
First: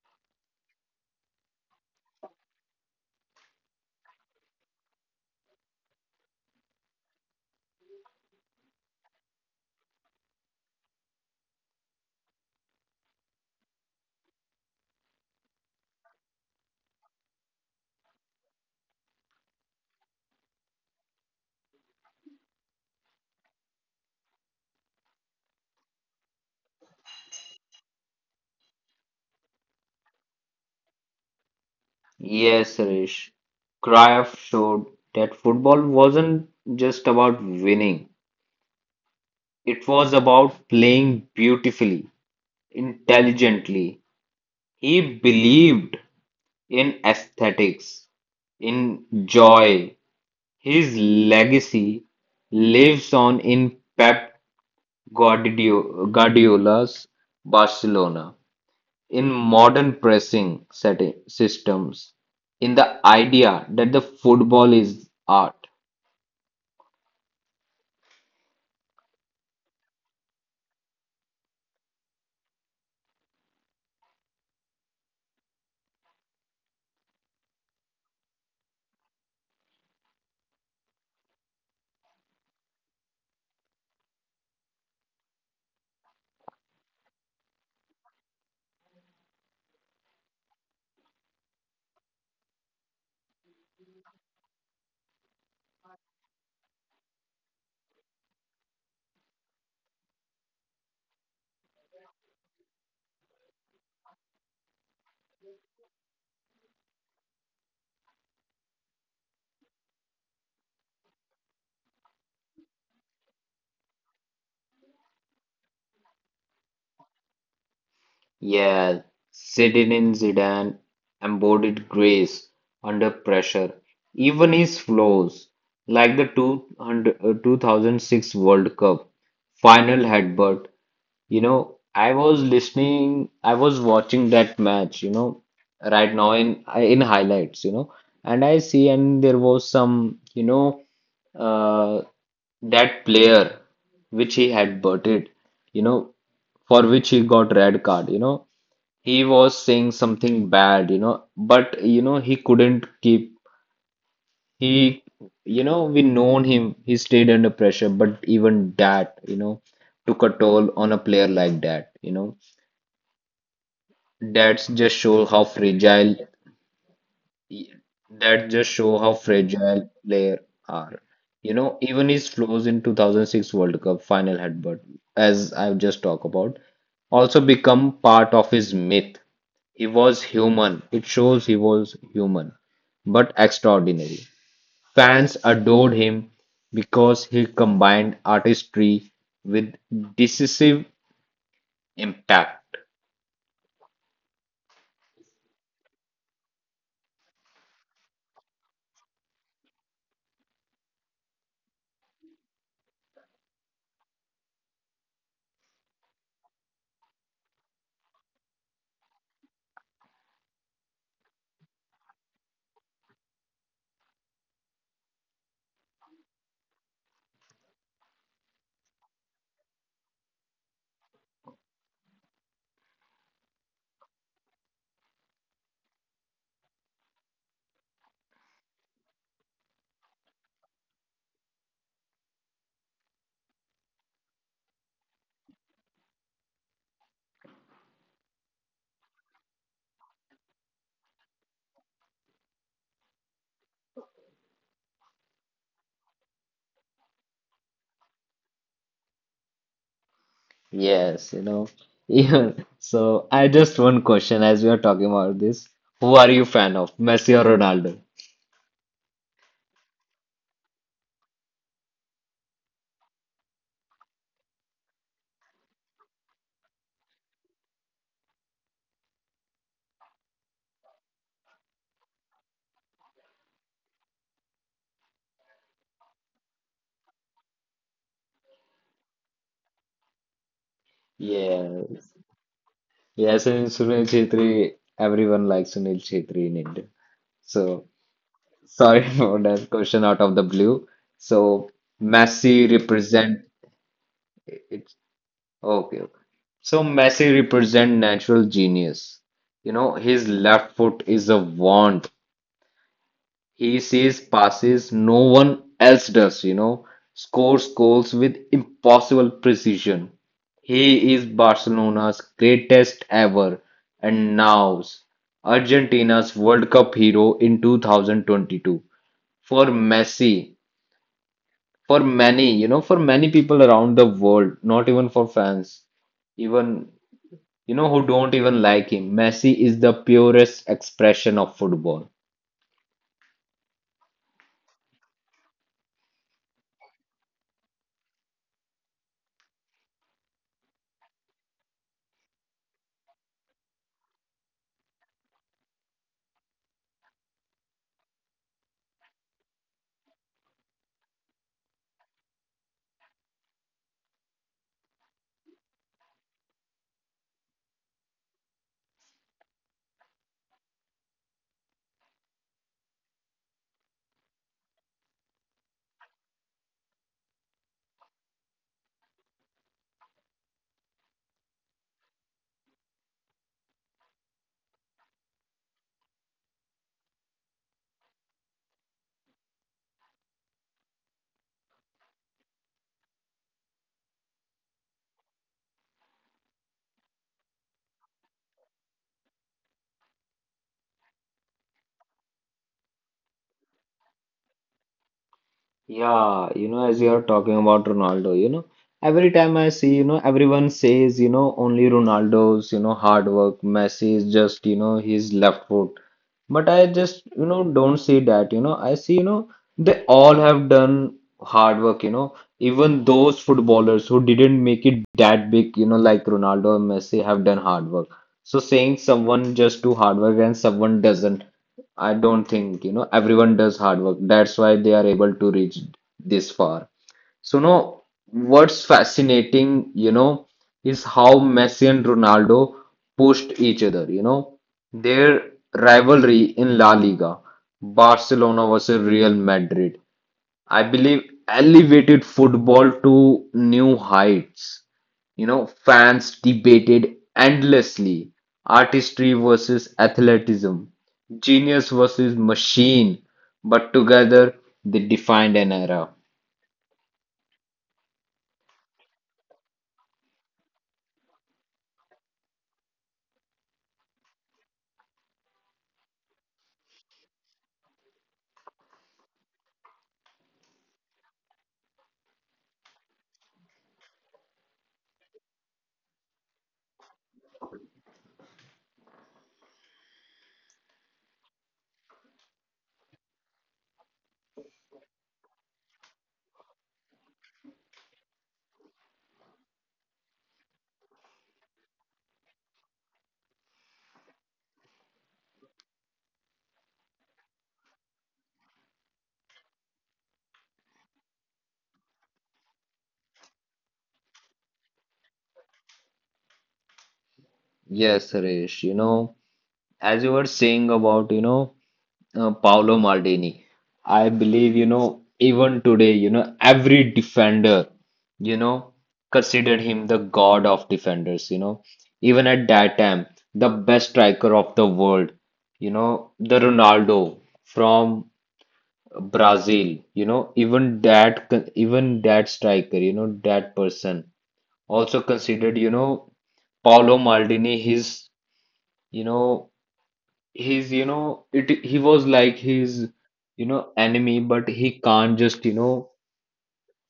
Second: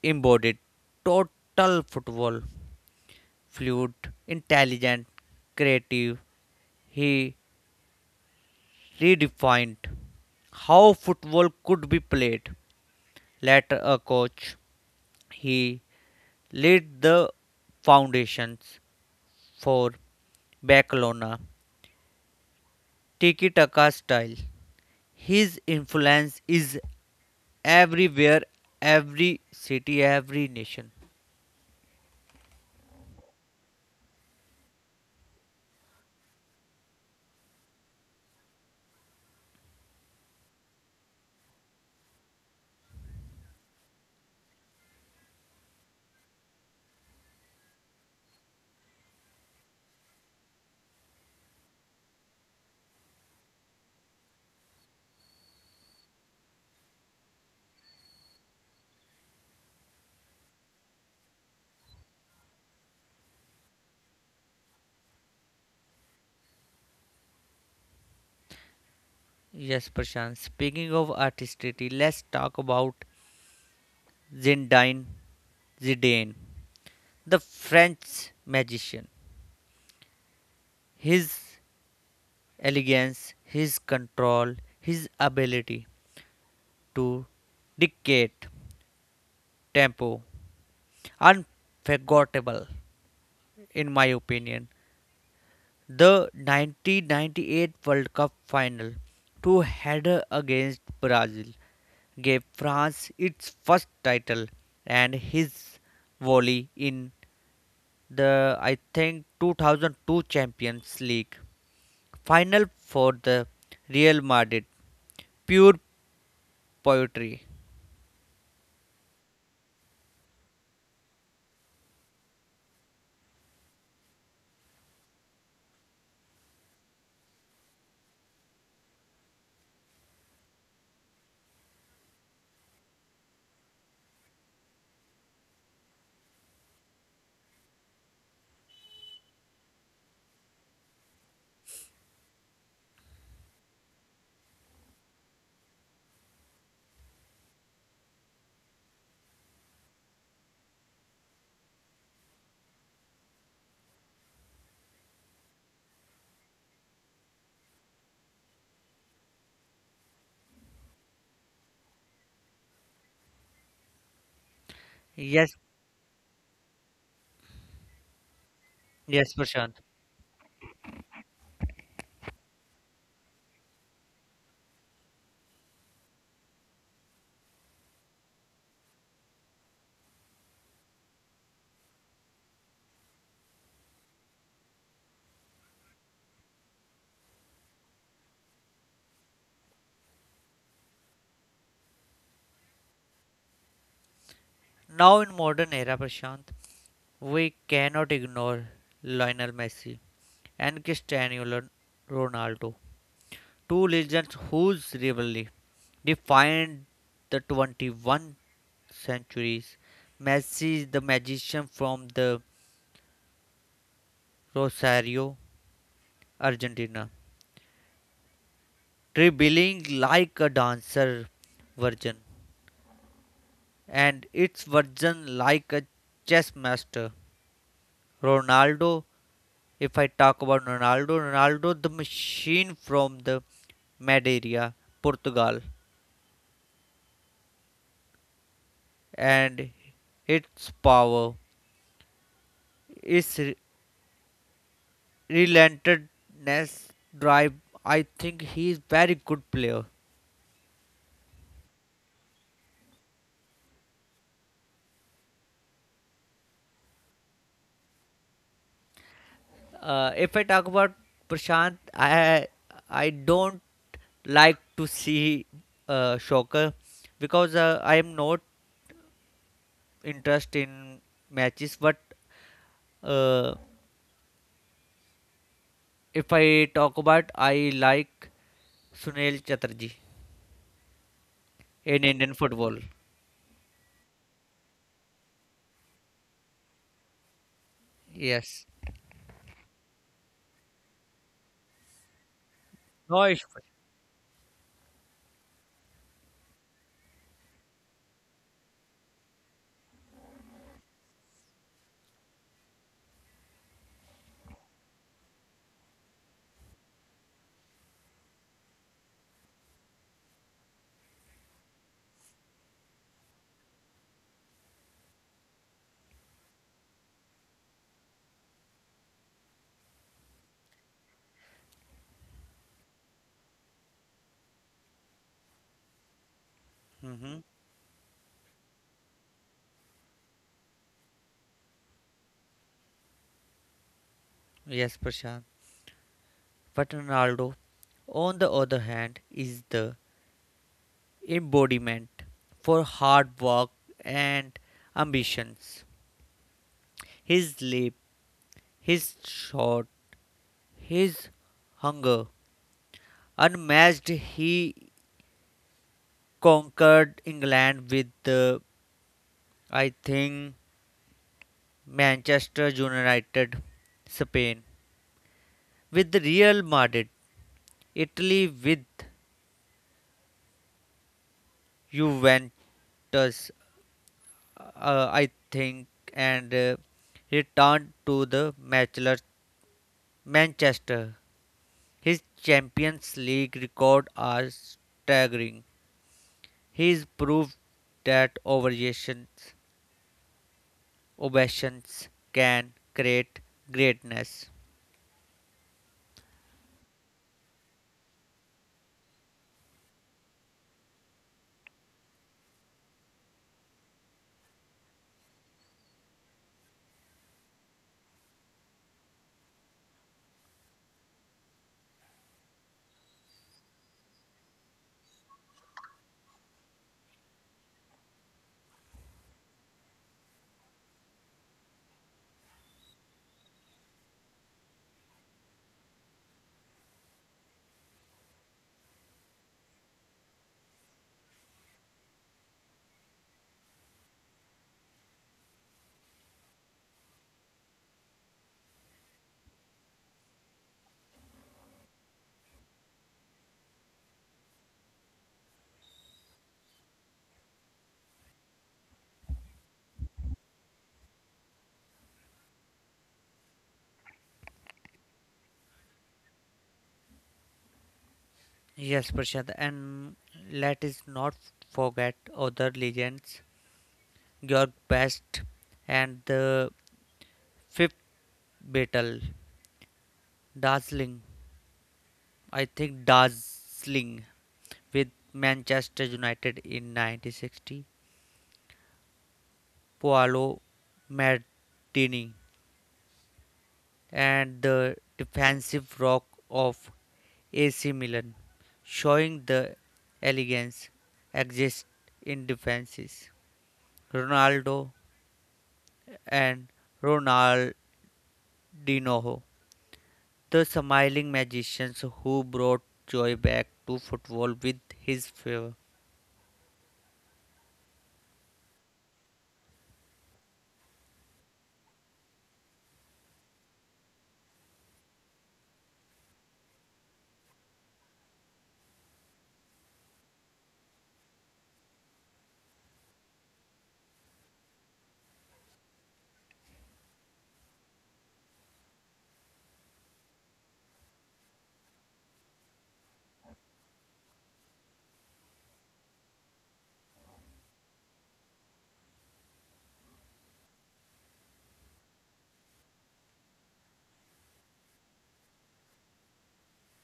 embodied total football, fluid, intelligent, creative. He redefined how football could be played. Later, a coach, he laid the foundations for Barcelona Tiki Taka style. His influence is everywhere, every city, every nation.
Yes, Suresh. Cruyff showed that football wasn't just about winning. It was about playing beautifully, intelligently. He believed in aesthetics, in joy. His legacy lives on in Pep Guardiola's Barcelona, in modern pressing setting systems, in the idea that the football is art.
Yes, Prashant. Speaking of artistry, let's talk about Zinedine Zidane, the French magician. His elegance, his control, his ability to dictate tempo, unforgettable, in my opinion. The 1998 World Cup final, two header against Brazil, gave France its first title, and his volley in the I think 2002 Champions League final for the Real Madrid, pure poetry.
Yeah, Zinedine Zidane embodied grace under pressure. Even his flaws, like the 2006 World Cup final headbutt, I was listening, I was watching that match, right now in highlights, and I see and there was some, uh, that player which he had butted, you know, for which he got red card, he was saying something bad, he couldn't keep he we known him, he stayed under pressure, but even that, took a toll on a player like that. That's just show
Yes,
how fragile Y- That just show how
yes, Prashant.
fragile players are. You know, even his flaws in 2006 World Cup final headbutt, as I've just talked about, also become part of his myth. He was human. It shows he was human, but extraordinary. Fans adored him because he combined artistry with decisive impact.
Now in modern era, Prashant, we cannot ignore Lionel Messi and Cristiano Ronaldo two legends whose rivalry defined the 21st centuries. Messi, the magician from the Rosario, Argentina, dribbling like a dancer virgin, and its virgin like a chess master. Ronaldo, if I talk about Ronaldo, Ronaldo the machine from the Madeira, Portugal, and its power is relentless drive. I think he's very good player.
Yes, even so. I just one question as we are talking about this. Who are you fan of, Messi or Ronaldo?
If I talk about Prashant, I don't like to see Shocker because I am not interest in matches. But uh, if I talk about, I like Sunil Chatterjee in Indian
Yes,
football.
yes, and Sunil Chhetri. Everyone likes Sunil Chhetri in India. So
Yes.
sorry for that question out of the blue. So Messi
No issue.
represent it's okay. Okay. So Messi represent natural genius. You know, his left foot is a wand. He sees passes no one else does, scores goals with impossible precision. He is Barcelona's greatest ever and now's Argentina's World Cup hero in 2022. For Messi, for many, for many people around the world, not even for fans, even,
Mm-hmm.
who don't even like him, Messi is the purest expression of football.
Yes, Prashant. But Ronaldo, on the other hand, is the embodiment for hard work and ambitions. His leap, his shot, his hunger. Unmatched, he conquered England with, I think, Manchester United, Spain, with Real Madrid, Italy with Juventus, I think, and returned to the matchless Manchester. His Champions League record are staggering. He's proved that ovations can create greatness.
Yeah, as you're talking about Ronaldo, every time I see, everyone says, only Ronaldo's, hard work. Messi is just, his left foot. But I just, don't see that. I see, they all have done hard work, Even those footballers who didn't make it that big, like Ronaldo and Messi have done hard work. So saying someone just do hard work and someone doesn't. I don't think, everyone does hard work. That's why they are able to reach this far. So, no, what's fascinating, is how Messi and Ronaldo pushed each other. Their rivalry in La Liga, Barcelona versus Real Madrid, I believe elevated football to new heights. You know, fans debated endlessly artistry versus athleticism, genius versus machine, but together they defined an era.
Yes, Prashant, and let us not forget other legends, Georg Best and the fifth battle, dazzling. I think dazzling with Manchester United in 1960, Paolo Maldini and the defensive rock of AC Milan, showing the elegance exists in defenses. Ronaldo and Ronaldinho, the smiling magicians who brought joy back to football with his favor,
Yes, Suresh, as you were saying about, Paolo Maldini. I believe, even today, every defender, you know, considered him the god of defenders, Even at that time, the best striker of the world, the Ronaldo from Brazil, even that striker, that person also considered, Paolo Maldini his, you know, he was like his enemy but he can't just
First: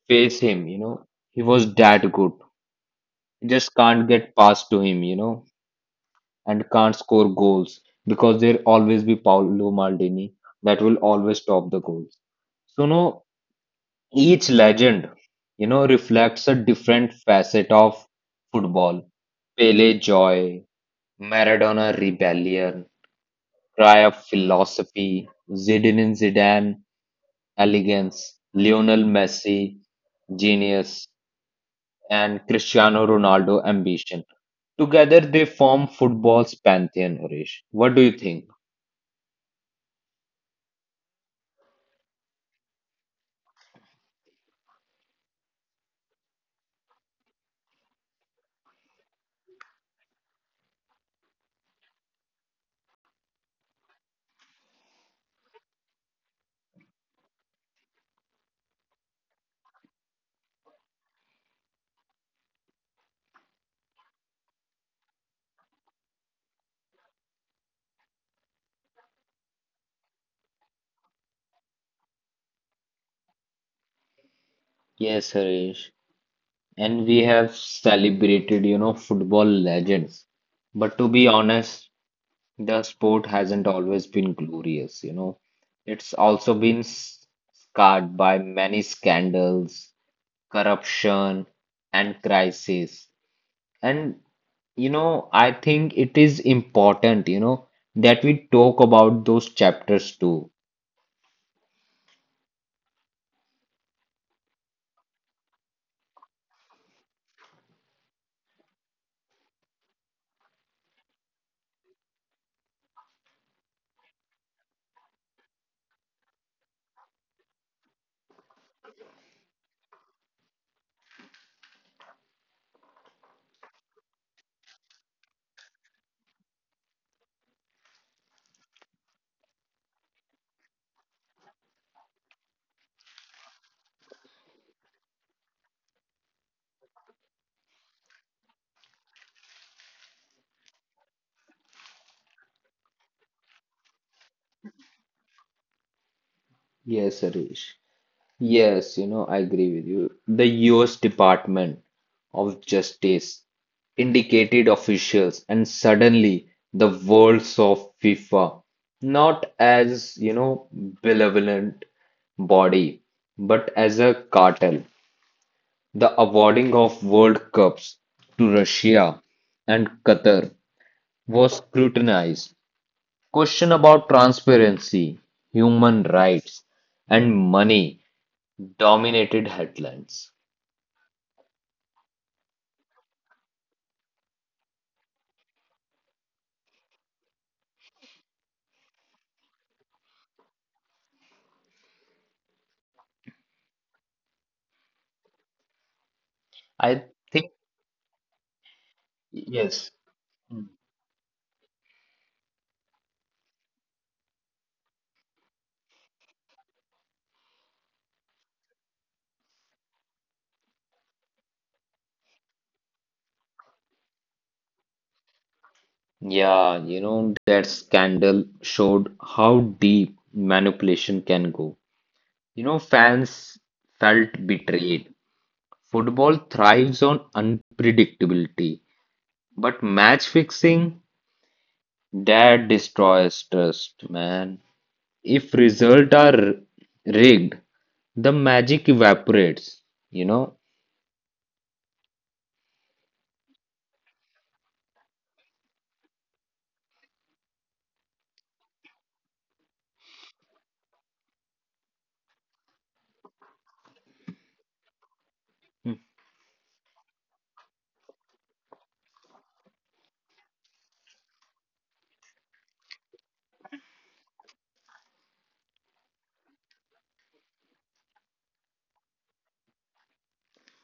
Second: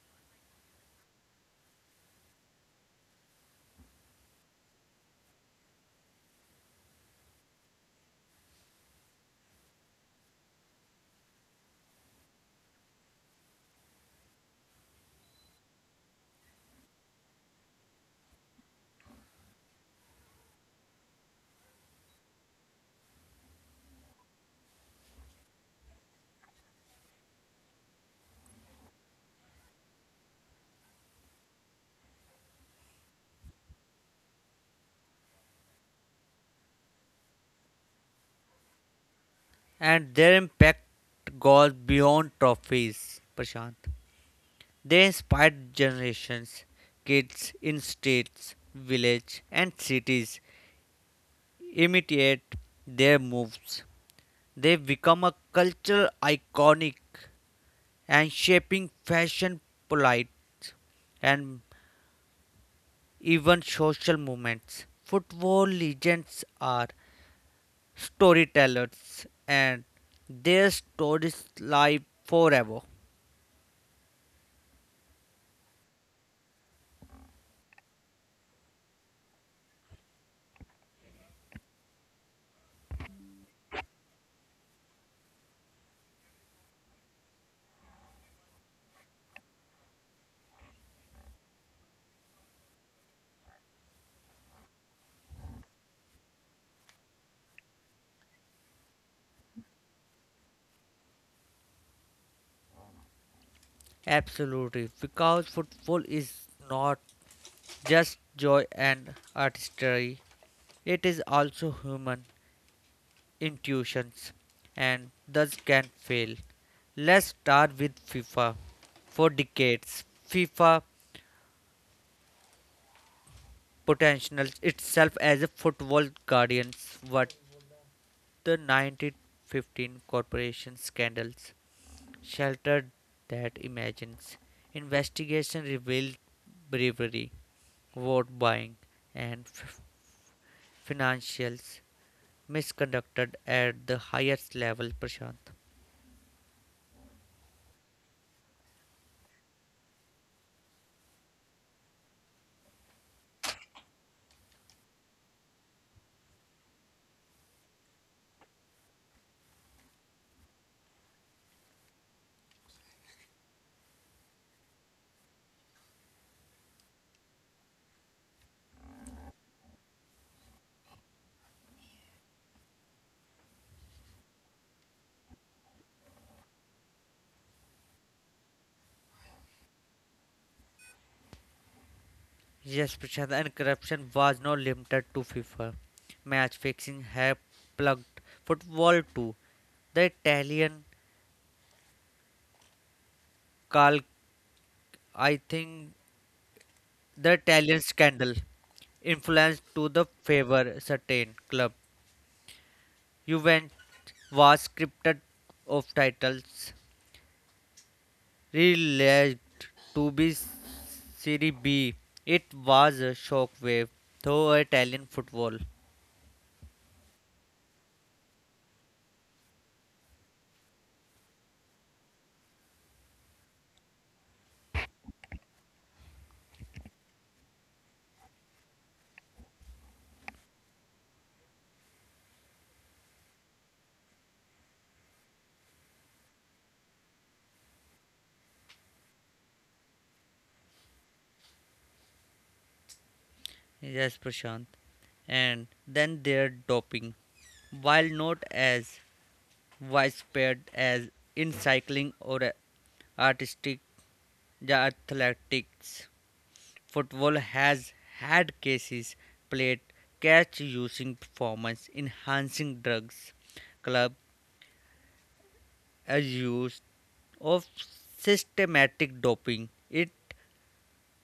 face him he was that good. Just can't get past to him and can't score goals because there always be Paolo Maldini that will always stop the goals. So no, each legend reflects a different facet of football. Pele joy, Maradona rebellion, cry of philosophy, Zidane elegance, Lionel Messi genius, and Cristiano Ronaldo ambition. Together they form football's pantheon, Harish. What do you think?
and their impact goes beyond trophies. Prashant, they inspired generations, kids in states, villages, and cities imitate their moves. They become a cultural iconic and shaping fashion, polite, and even social movements. Football legends are storytellers and their stories live forever.
Yes, Harish. And we have celebrated, football legends. But to be honest, the sport hasn't always been glorious, It's also been scarred by many scandals, corruption, and crises. And I think it is important, that we talk about those chapters too.
Absolutely, because football is not just joy and artistry, it is also human intuitions and thus can fail. Let's start with FIFA. For decades, FIFA potentials itself as a football guardian. What the 1915 corporation scandals sheltered that imagines. Investigation revealed bribery, vote buying, and financials misconducted at the highest level. Prashant.
Yes, Harish. Yes, I agree with you. The US Department of Justice indicated officials, and suddenly the worlds of FIFA, not as, benevolent body, but as a cartel. The awarding of World Cups to Russia and Qatar was scrutinized. Question about transparency, human rights, and money dominated headlines.
Yes, Prashant, and corruption was not limited to FIFA. Match fixing have plugged football too. The Italian Cal, I think the
I think,
Italian scandal influenced to the
yes.
favor certain club. Juventus was scripted of titles realized to be Serie B. It was a shockwave through Italian football.
Yeah, that scandal showed how deep manipulation can go. You know, fans felt betrayed. Football thrives on unpredictability, but match fixing, that destroys trust, man. If results are rigged, the magic evaporates, you know.
Yes, Prashant. And then there's doping. While not as widespread as in cycling or artistic the athletics,
Mm.
football has had cases played catch using performance enhancing drugs. Club as use of systematic doping. It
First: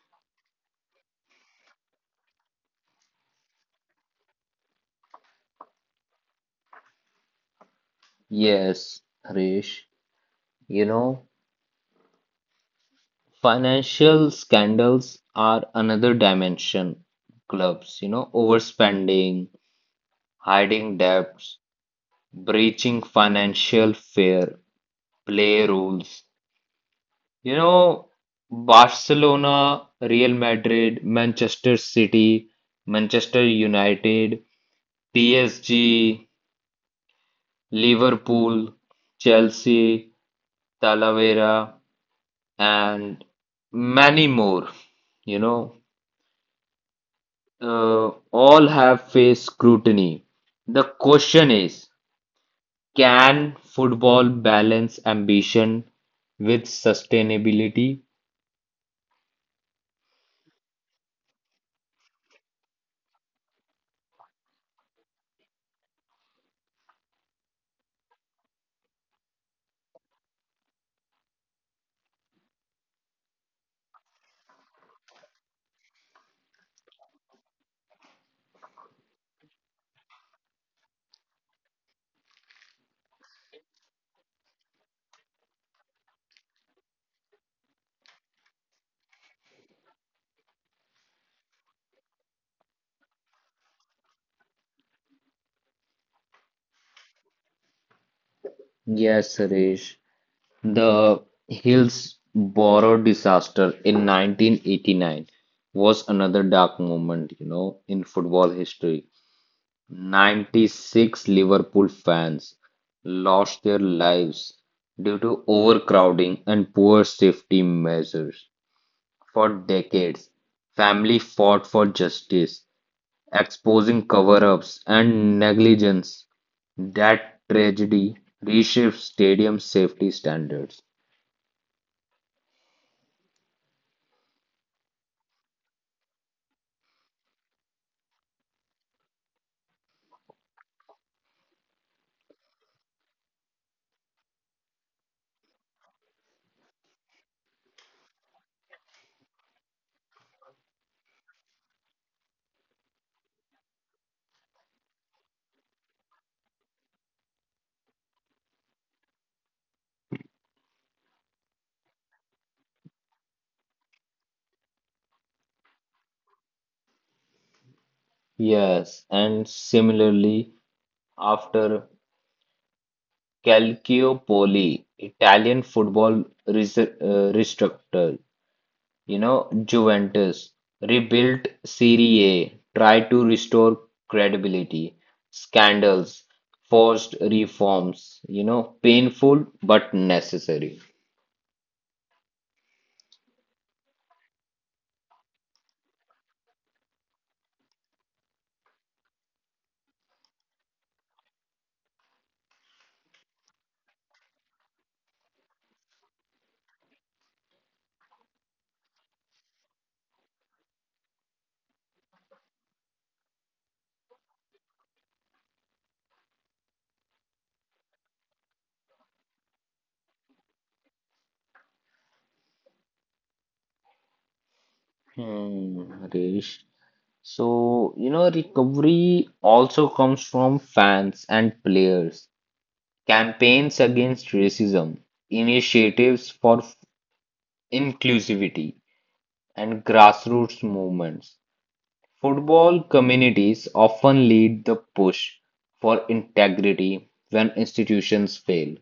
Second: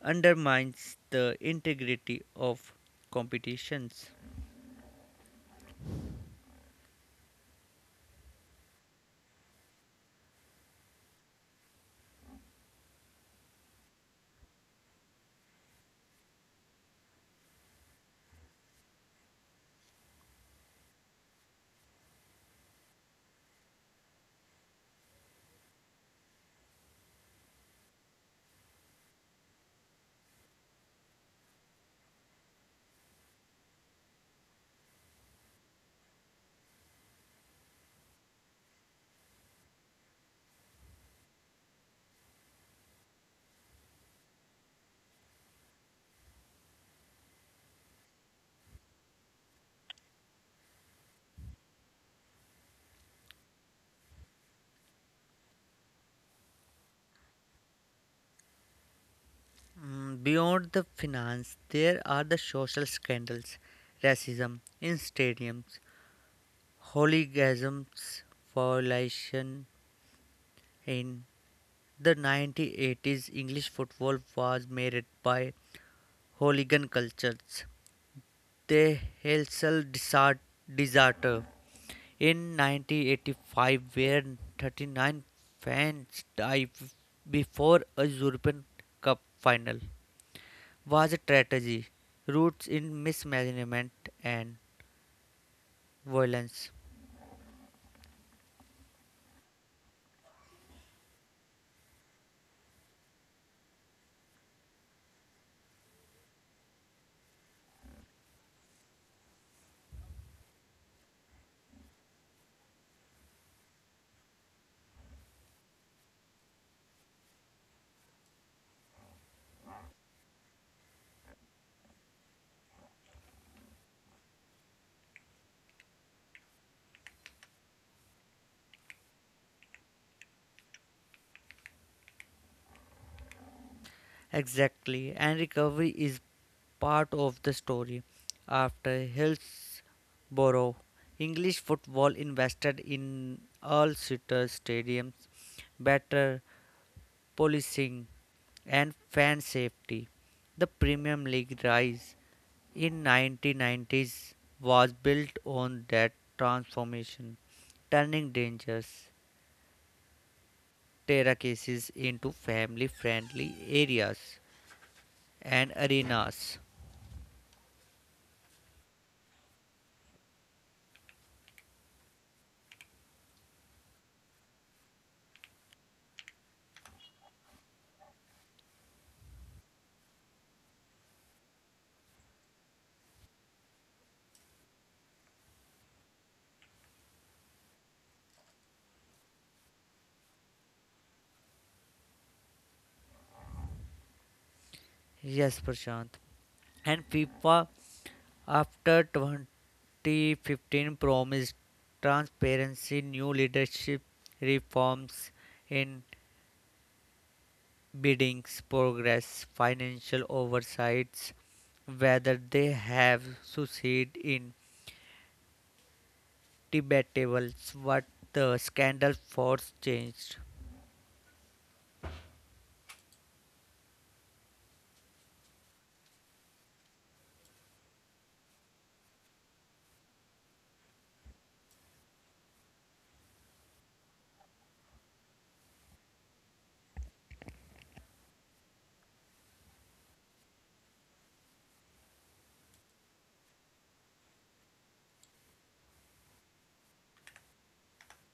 undermines the integrity of competitions.
Yes, Harish, you know, financial scandals are another dimension. Clubs, overspending, hiding debts, breaching financial fair play rules. You know, Barcelona, Real Madrid, Manchester City, Manchester United, PSG, Liverpool, Chelsea, Talavera, and many more, you know, all have faced scrutiny. The question is, can football balance ambition with sustainability?
Mm, beyond the finance, there are the social scandals, racism in stadiums, hooliganisms, violation in the 1980s. English football was marred by hooligan cultures. The Helsel desert, deserter in 1985, where 39 fans died before a European Cup final was a strategy, roots in mismanagement and violence.
Yes, Suresh. The Hillsborough disaster in 1989 was another dark moment, in football history. 96 Liverpool fans lost their lives due to overcrowding and poor safety measures. For decades, family fought for justice, exposing cover-ups and negligence. That tragedy reshaped stadium safety standards.
Exactly, and recovery is part of the story. After Hillsborough, English football invested in all seater stadiums, better policing, and fan safety. The Premier League rise in 1990s was built on that transformation, turning dangers terraces into family friendly areas and arenas.
Yes, and similarly, after Calciopoli, Italian football restructured. You know, Juventus rebuilt Serie A, tried to restore credibility, scandals, forced reforms, painful but necessary.
Yes, Prashant. And FIFA, after 2015, promised transparency, new leadership reforms in biddings, progress, financial oversights, whether they have succeeded in debatables, what the scandal force changed.
Hmm, Harish. So, recovery also comes from fans and players, campaigns against racism, initiatives for inclusivity, and grassroots movements. Football communities often lead the push for integrity when institutions fail.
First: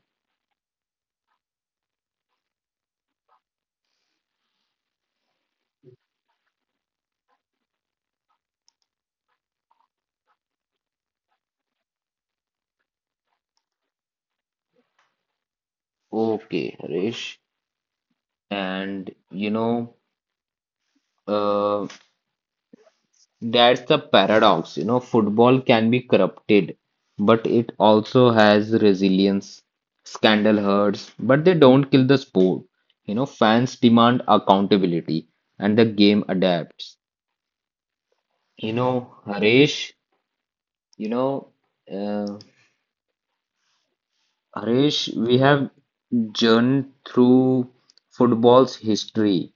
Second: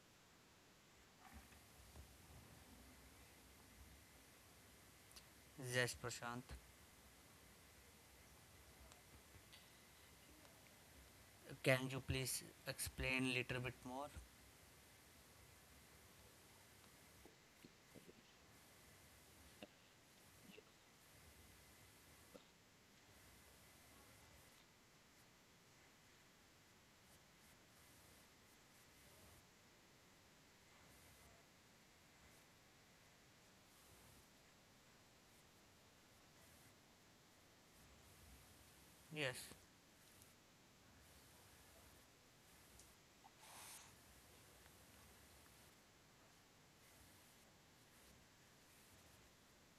Yes, Prashant. Can you please explain little bit more?
Okay, Harish. And uh, that's the paradox. You know, football can be corrupted, but it also has resilience. Scandal hurts, but they don't kill the sport. You know, fans demand accountability and the game adapts. You know,
Yes,
Harish, you know, uh, Harish, we have journeyed through football's history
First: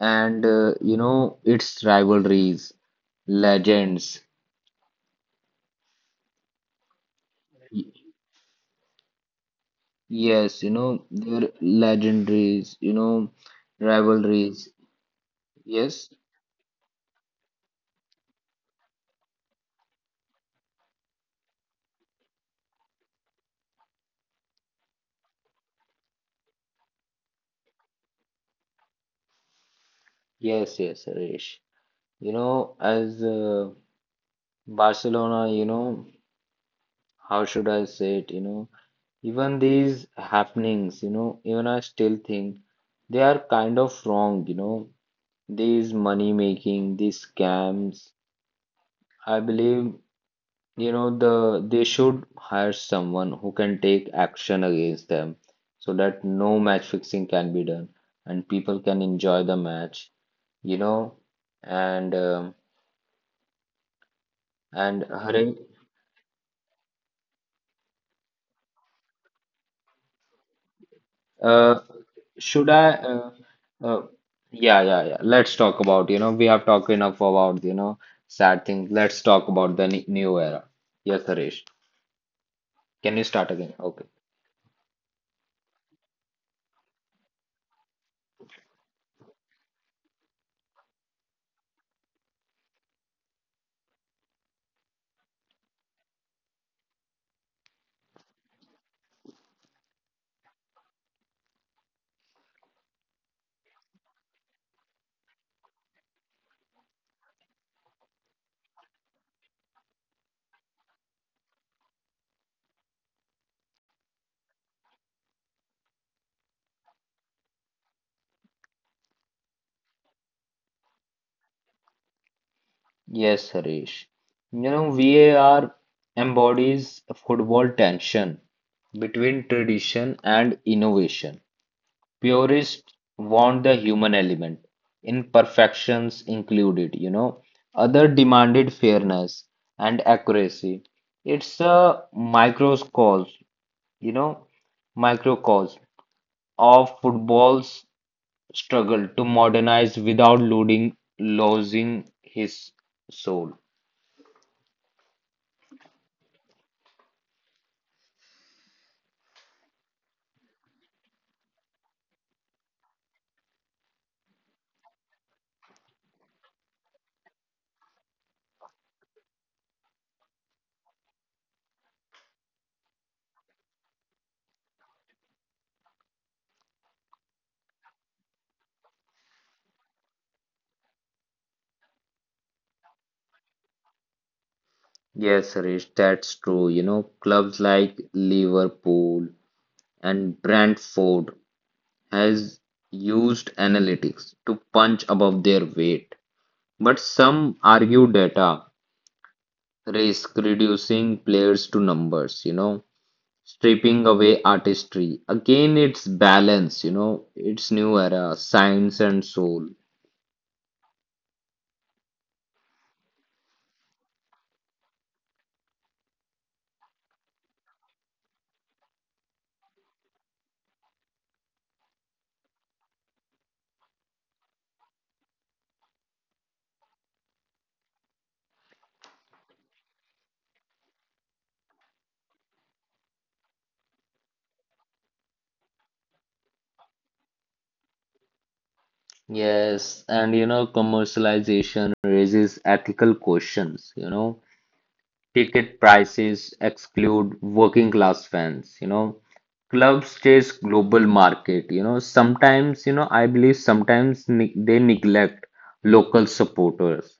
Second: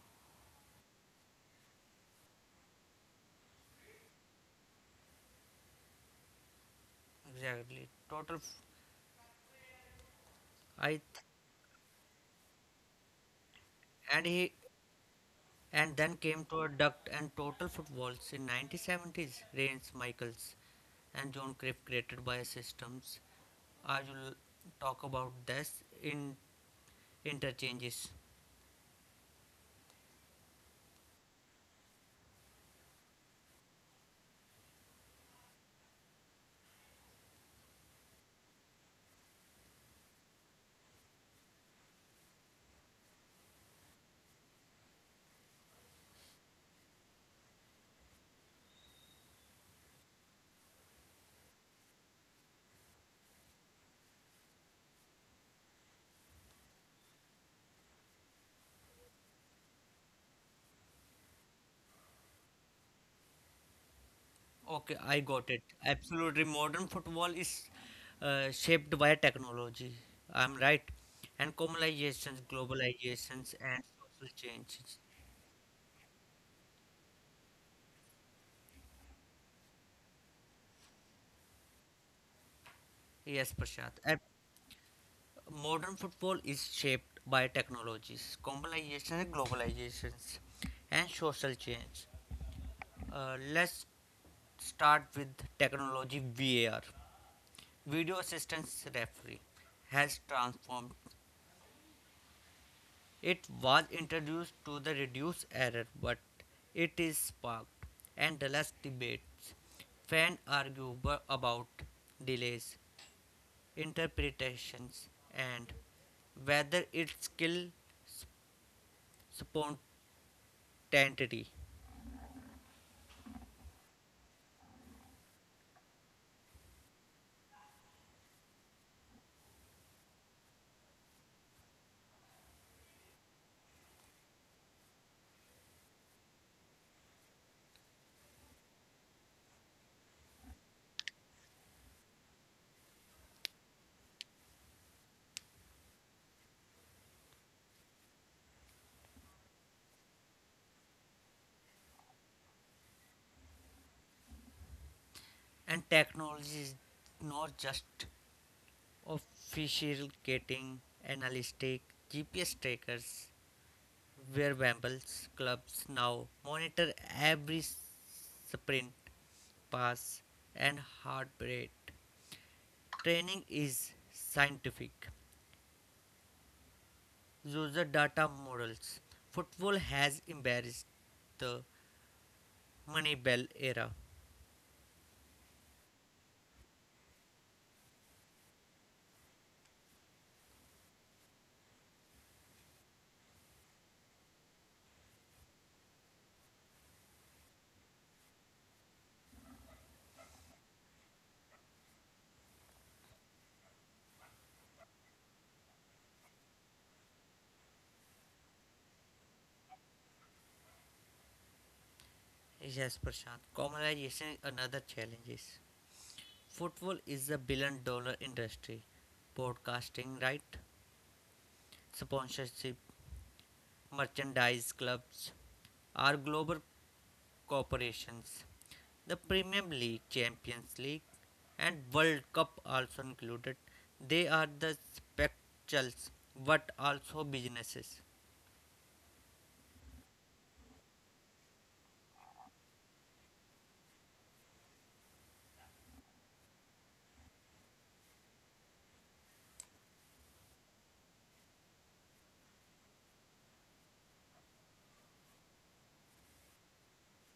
and its rivalries, legends.
exactly.
Y-
Total,
Yes,
I th-
their legendaries. You know
and he
rivalries.
and then
Yes,
came to a duct and total footballs in 1970s. Reigns, Michaels, and John Cruyff created by systems. I will talk about this in interchanges.
yes, Harish. You know as Barcelona, how should I say it? You know even these happenings. You know even I still think they are kind of wrong. You know these money making, these scams. I believe, they should hire someone who can take action against them so that no match fixing can be done and people can enjoy the match, you know. And um
Okay,
and
I got it.
Hari,
Absolutely, modern football is shaped by technology. I'm right, and
uh,
globalizations,
should I?
globalizations, and
Uh,
social change.
yeah, yeah, yeah. Let's talk about, we have talked enough about, sad things. Let's talk about the new era. Yes, Harish. Can you
Yes,
start again?
Prashant.
Okay.
And modern football is shaped by technologies, globalization and globalizations, and social change. Let's start with technology VAR. Video assistance referee has transformed. It was introduced to the reduce error, but it is sparked endless debates. Fans argue about delays, interpretations and whether its skill, spontaneity,
Yes, Harish. You know, VAR embodies football tension between tradition and innovation. Purists want the human element, imperfections included, Other demanded fairness and accuracy. It's a microcosm, you know, microcosm of football's struggle to modernize without losing his soul.
and technology is not just obfuscating analytic GPS trackers, where Wembles clubs now monitor every sprint, pass, and heart rate. Training is scientific. User data models. Football has embarrassed the Money Bell era
Yes, Suresh, that's true. You know, clubs like Liverpool and Brentford has used analytics to punch above their weight. But some argue data risk reducing players to numbers, stripping away artistry. Again, it's balance, it's new era, science and soul.
is as Prashant. Commercialization and other challenges. Football is a billion dollar industry. Broadcasting right, sponsorship, merchandise clubs are global corporations. The Premier League, Champions League, and World Cup also included. They are the spectacles but also businesses.
Yes, and commercialization raises ethical questions, ticket prices exclude working class fans club stays global market sometimes I believe sometimes they neglect local supporters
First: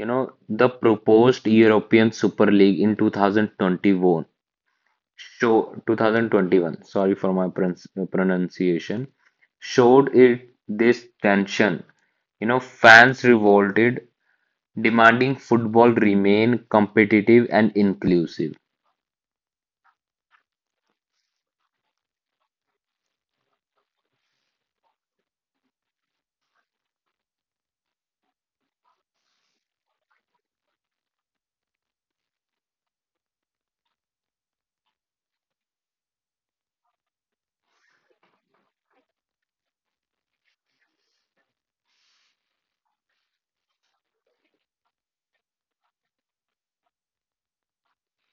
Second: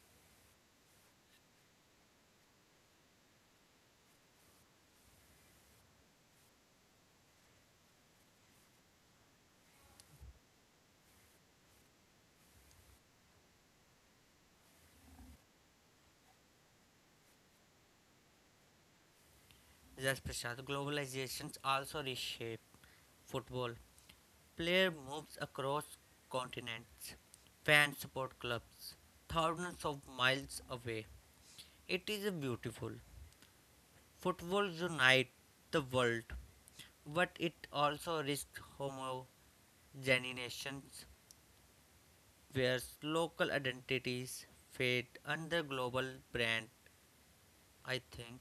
the proposed european super league in 2021 show 2021 sorry for my pronunciation showed it this tension fans revolted demanding football remain competitive and inclusive.
Yes, Prashant. Globalizations also reshape football. Player moves across continents. Fans support clubs thousands of miles away. It is a beautiful. Football unites the world, but it also risks homogeneization, where local identities fade under global brand. I think.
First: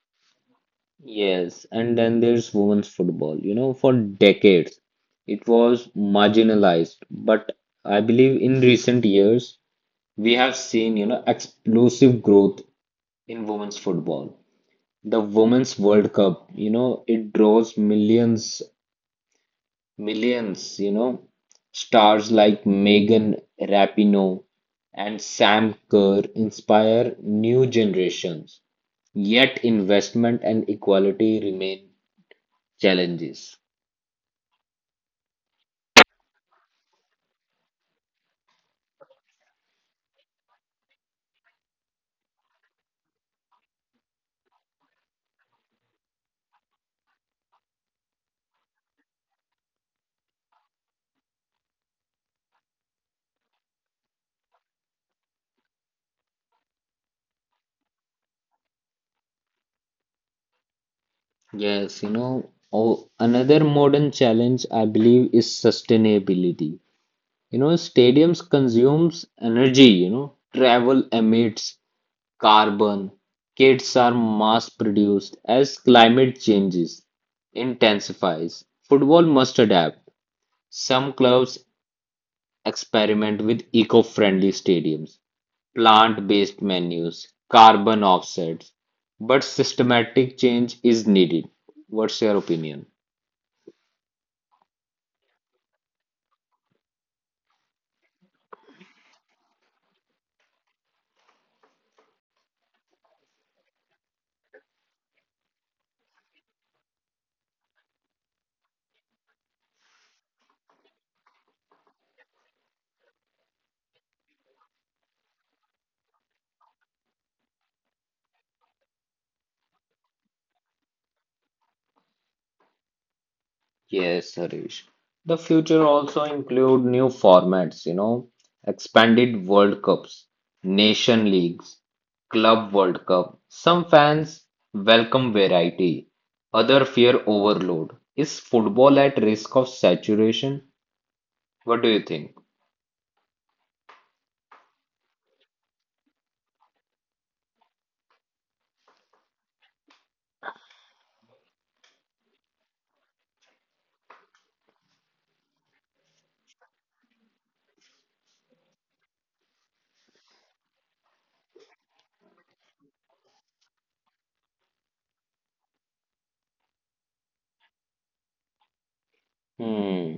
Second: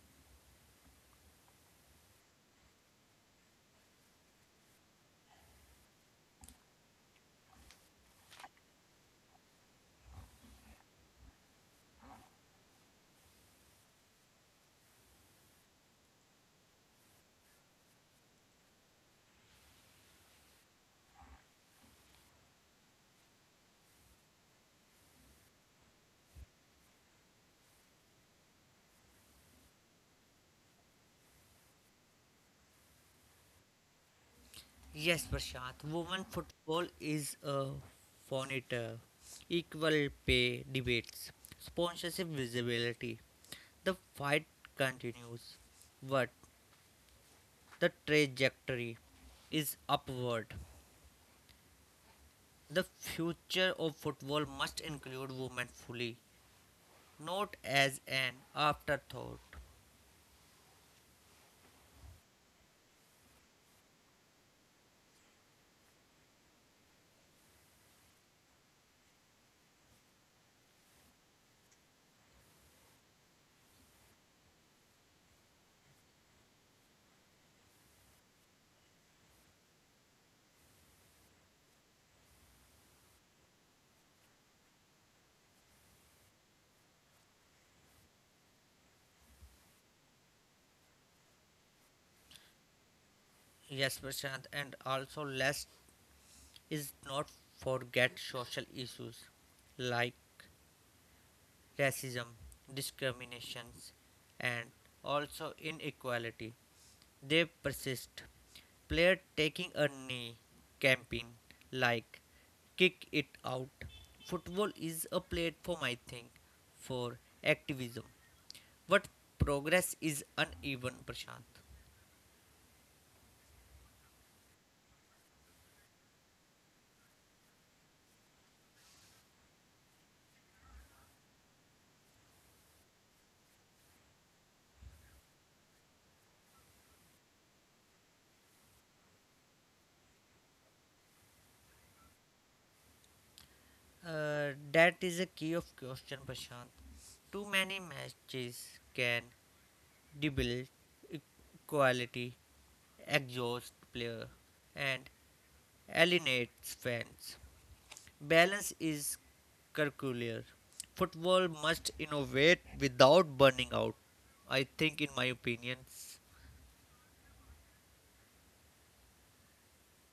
Yes, and then there's women's football. You know, for decades it was marginalized, but I believe in recent years we have seen, explosive growth in women's football. The Women's World Cup, it draws millions, millions, stars like Megan Rapinoe and Sam Kerr inspire new generations. Yet investment and equality remain challenges.
Yes, Prashant. Women football is a furniture, equal pay debates, sponsorship visibility. The fight continues, but the trajectory is upward. The future of football must include women fully, not as an afterthought.
Yes, oh, another modern challenge I believe is sustainability. You know, stadiums consumes energy, travel emits carbon, kits are mass produced as climate changes intensifies. Football must adapt. Some clubs experiment with eco-friendly stadiums, plant-based menus, carbon offsets, but systematic change is needed. What's your opinion?
Yes, Prashant, and also let's is not forget social issues like racism, discriminations, and also inequality. They persist. Player taking a knee campaign like kick it out. Football is a platform, I think, for activism. But progress is uneven, Prashant.
Yes, Harish. The future also include new formats, expanded World Cups, nation leagues, club World Cup. Some fans welcome variety, other fear overload. Is football at risk of saturation? What do you think?
That is a key of question, Prashant. Too many matches can dibble, equality, exhaust player, and alienates fans. Balance is curricular. Football must innovate without burning out. I think, in my opinion,
Hmm.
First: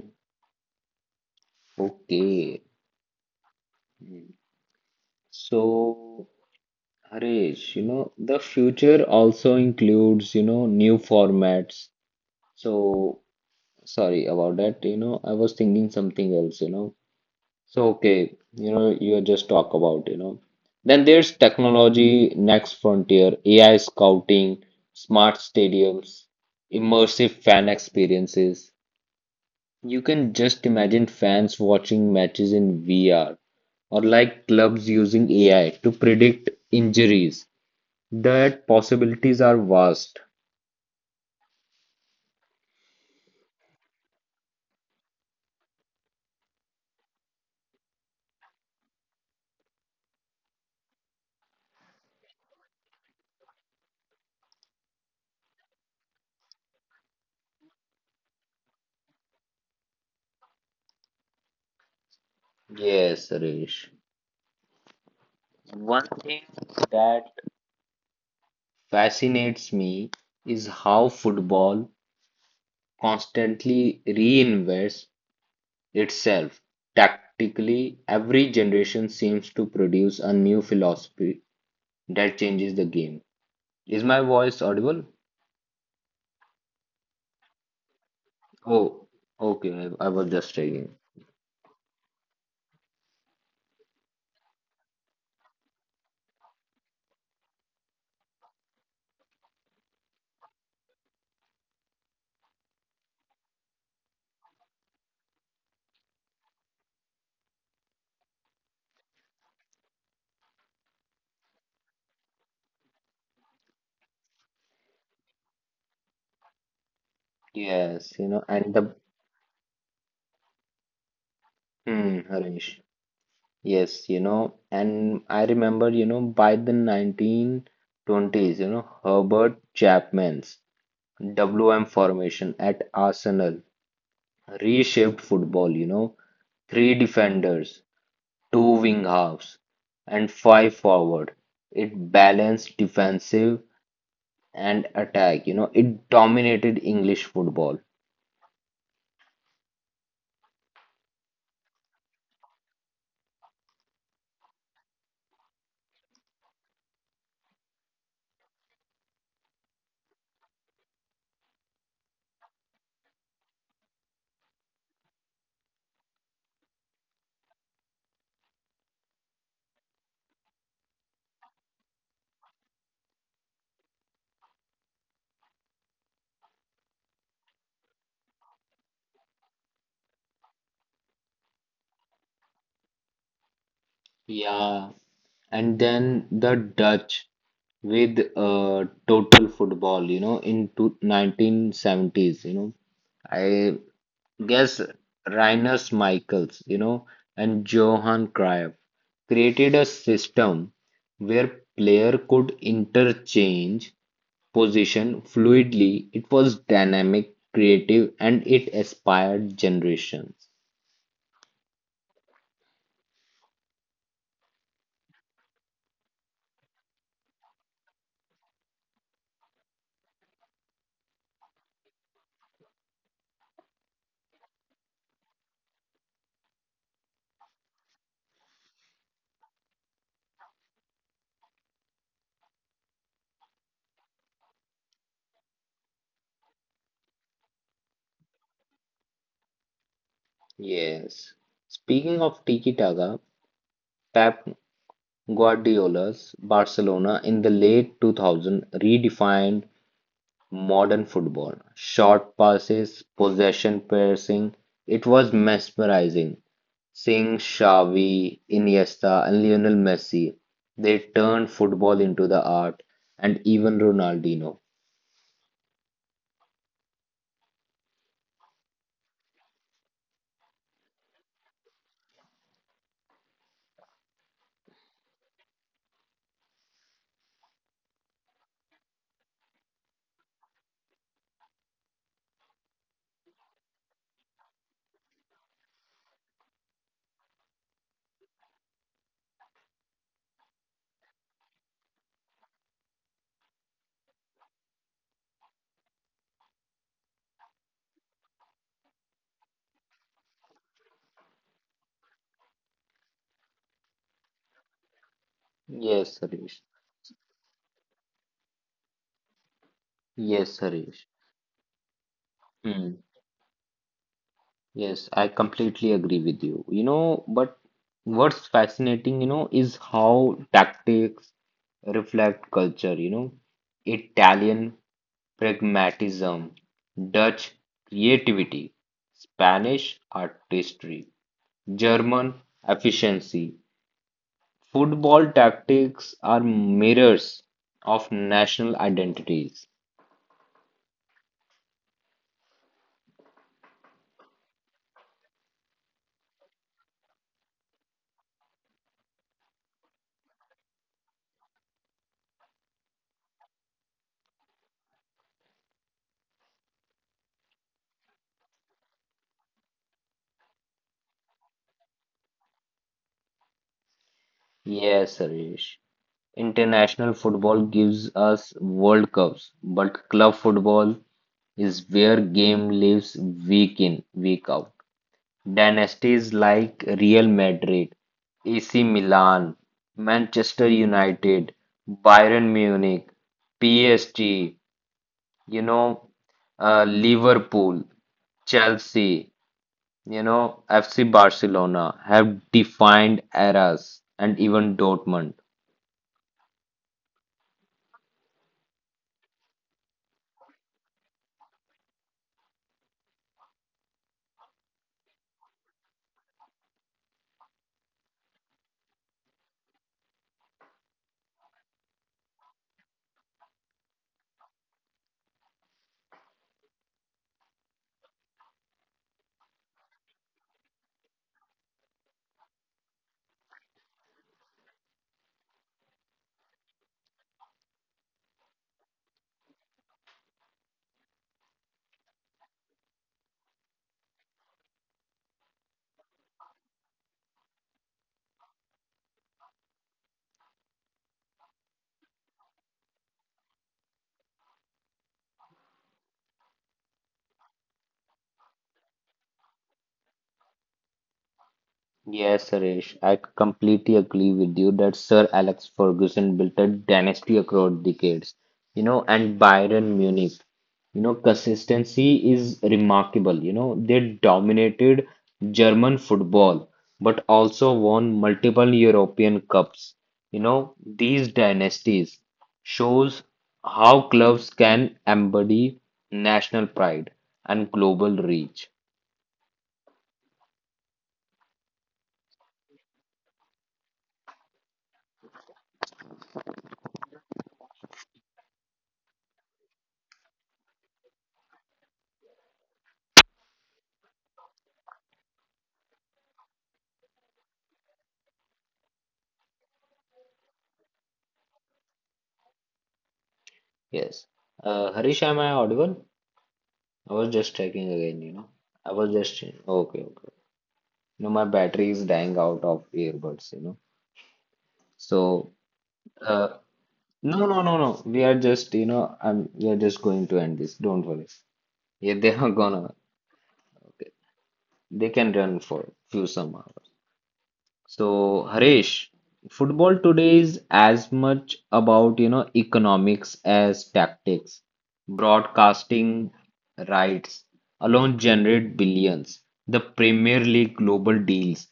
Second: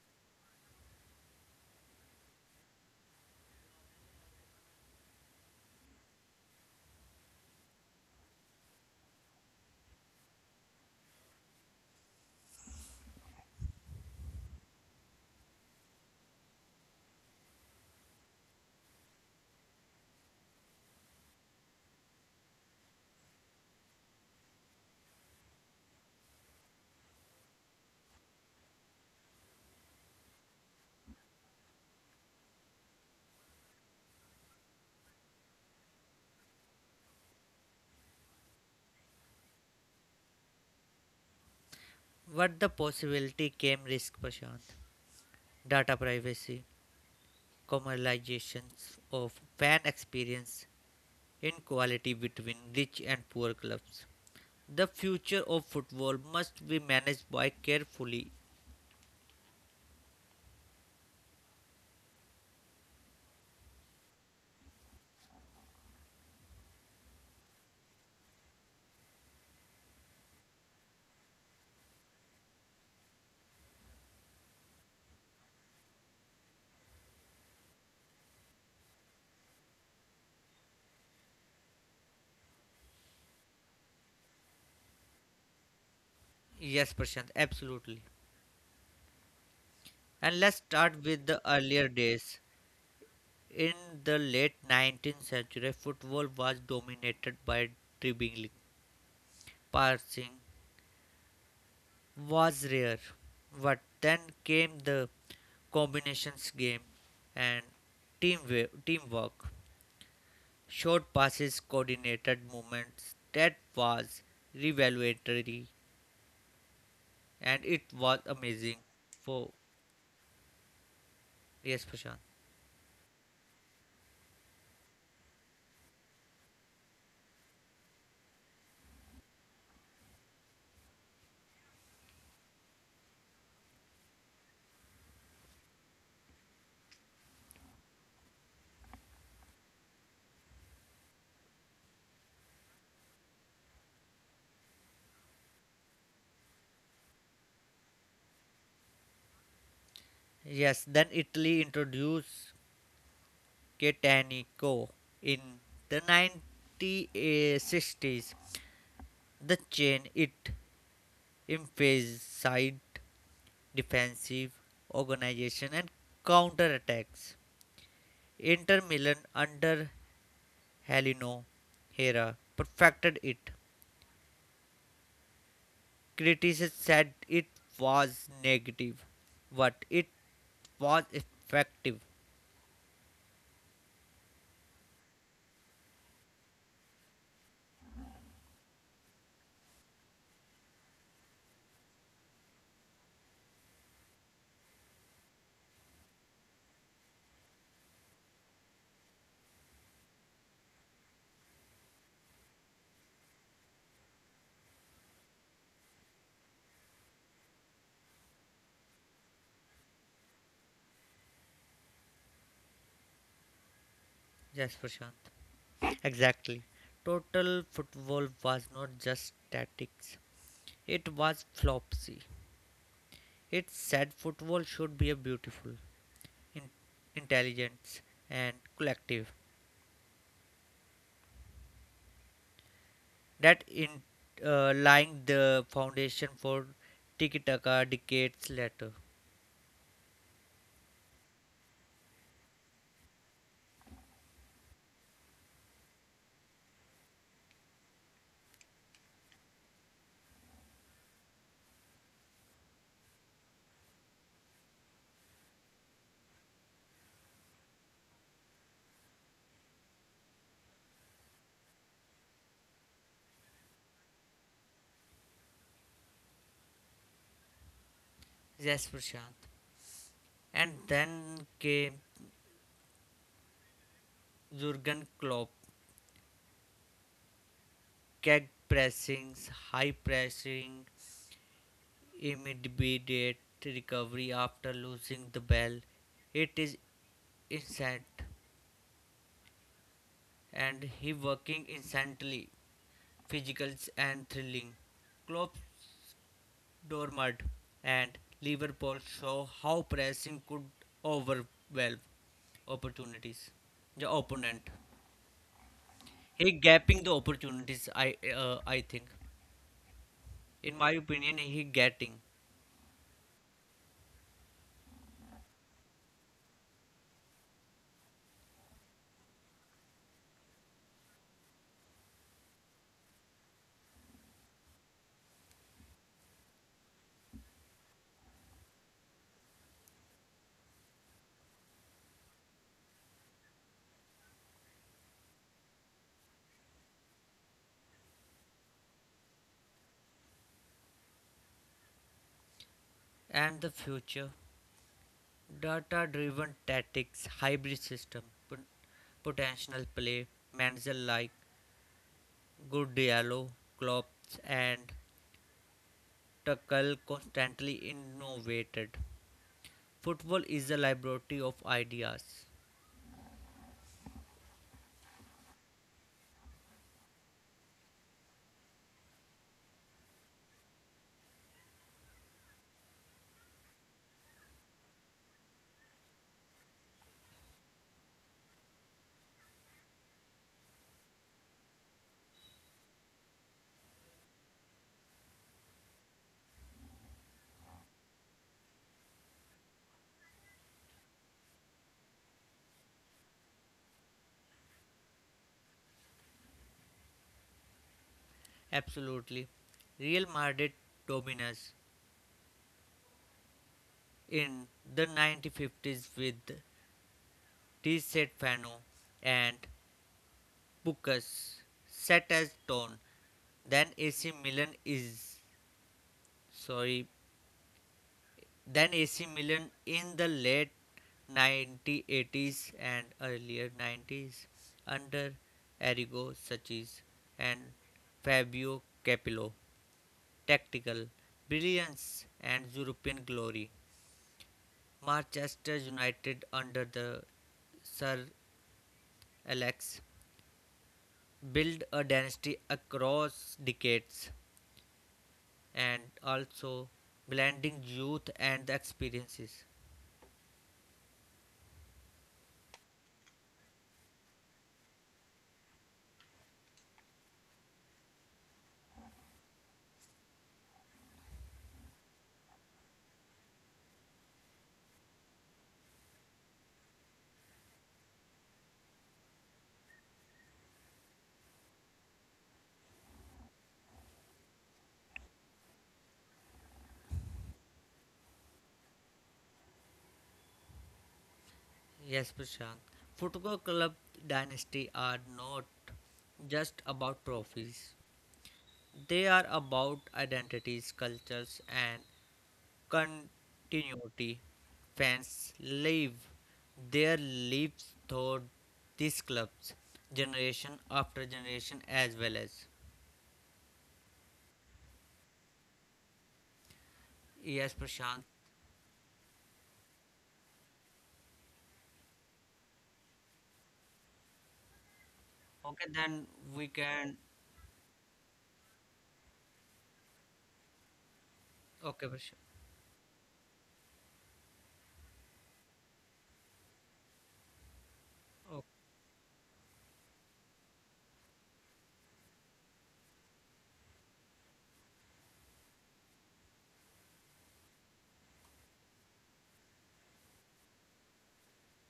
Okay. Hmm. So, Harish, the future also includes, new formats. So, sorry about that. You know, I was thinking something else, So, okay, you just talk about. Then there's technology, next frontier, AI scouting, smart stadiums, immersive fan experiences. You can just imagine fans watching matches in VR or like clubs using AI to predict injuries. That possibilities are vast.
what the possibility came risk, Prashant. Data privacy, commercializations of fan experience, inequality between rich and poor clubs. The future of football must be managed by carefully.
Yes, Suresh. One thing that fascinates me is how football constantly reinvents itself. Tactically, every generation seems to produce a new philosophy that changes the game. Is my voice audible?
Yes, Prashant, absolutely.
Oh, okay. I was just
And let's
checking.
start with the earlier days. In the late 19th century, football was dominated by dribbling. Passing was rare. But then came the combinations game and team teamwork. Short passes, coordinated movements. That was revelatory and
Yes, you
it
know,
was
and the
amazing. For
hmm,
yes, Prashant.
Harish. Yes, and I remember, by the 1920s, Herbert Chapman's WM formation at Arsenal reshaped football, Three defenders, two wing halves, and five forward. It balanced defensive and attack, It dominated English football.
Yes, then Italy introduced Catanico in the 1960s. The chain it emphasized defensive organization and counterattacks. Inter Milan under Helino Hera perfected it. Critics said it was negative, but it was effective.
Yeah. And then the Dutch with total football, in 1970s, I guess Rinus Michaels, and Johan Cruyff created a system where player could interchange position fluidly. It was dynamic, creative, and it inspired generations.
Yes, Prashant. Exactly. Total football was not just tactics. It was flopsy. It said football should be a beautiful, in- intelligence, and collective. That in lying the foundation for tiki taka decades later.
Yes. Speaking of Tiki Taka, Pep Guardiola's Barcelona in the late 2000 redefined modern football. Short passes, possession piercing. It was mesmerizing seeing Xavi, Iniesta, and Lionel Messi. They turned football into the art, and even Ronaldinho.
Yes, Prashant. And then came Jurgen Klopp, keg pressings, high pressing, immediate recovery after losing the ball. It is insane and he working incessantly, physical and thrilling. Klopp's Dortmund and Liverpool show how pressing could overwhelm opportunities. The opponent,
Yes,
he
Harish.
gapping the opportunities. I think,
Yes,
in my
Harish.
opinion, he getting
Hmm. Yes, I completely agree with you. You know, but what's fascinating, is how tactics reflect culture, Italian pragmatism, Dutch creativity, Spanish artistry, German efficiency. Football tactics are mirrors of national identities.
and the future, data-driven tactics, hybrid system, potential play, manager like good dialogue, Klopp and spectacle constantly innovated. Football is the laboratory of ideas.
Yes, Harish. International football gives us World Cups, but club football is where game lives week in, week out. Dynasties like Real Madrid, AC Milan, Manchester United, Bayern Munich, PSG, you know, Liverpool, Chelsea, FC Barcelona have defined eras and even Dortmund.
Absolutely. Real Madrid dominance in the 1950s with Reset Fano and Bukas set as tone. Then AC Milan is sorry than AC Milan in the late 1980s and earlier 90s under Arrigo Sacchi and Fabio Capello. Tactical brilliance and European glory. Manchester United under the Sir Alex built a dynasty across decades and also blending youth and the experiences.
Yes, Suresh, I completely agree with you that Sir Alex Ferguson built a dynasty across decades, and Bayern Munich, consistency is remarkable. You know, they dominated German football, but also won multiple European cups. You know, these dynasties shows how clubs can embody national pride and global reach.
Yes, Prashant. Football club dynasty are not just about trophies. They are about identities, cultures, and continuity. Fans live their lives through these clubs, generation after generation, as well as.
Yes. Harish, am I audible? I was just
Yes,
checking
Prashant.
again, I was just okay, okay. You know, my battery is dying out of earbuds, So,
Okay, then
uh,
we can.
no, no, no, no. We are just, you know, I'm. We are just going to end this. Don't worry.
Okay,
Yeah, they
Prashant.
are gonna. Okay, they can run for few some hours. So,
Okay.
Harish, football today is as much about, economics as tactics. Broadcasting rights alone generate billions. The Premier League global deals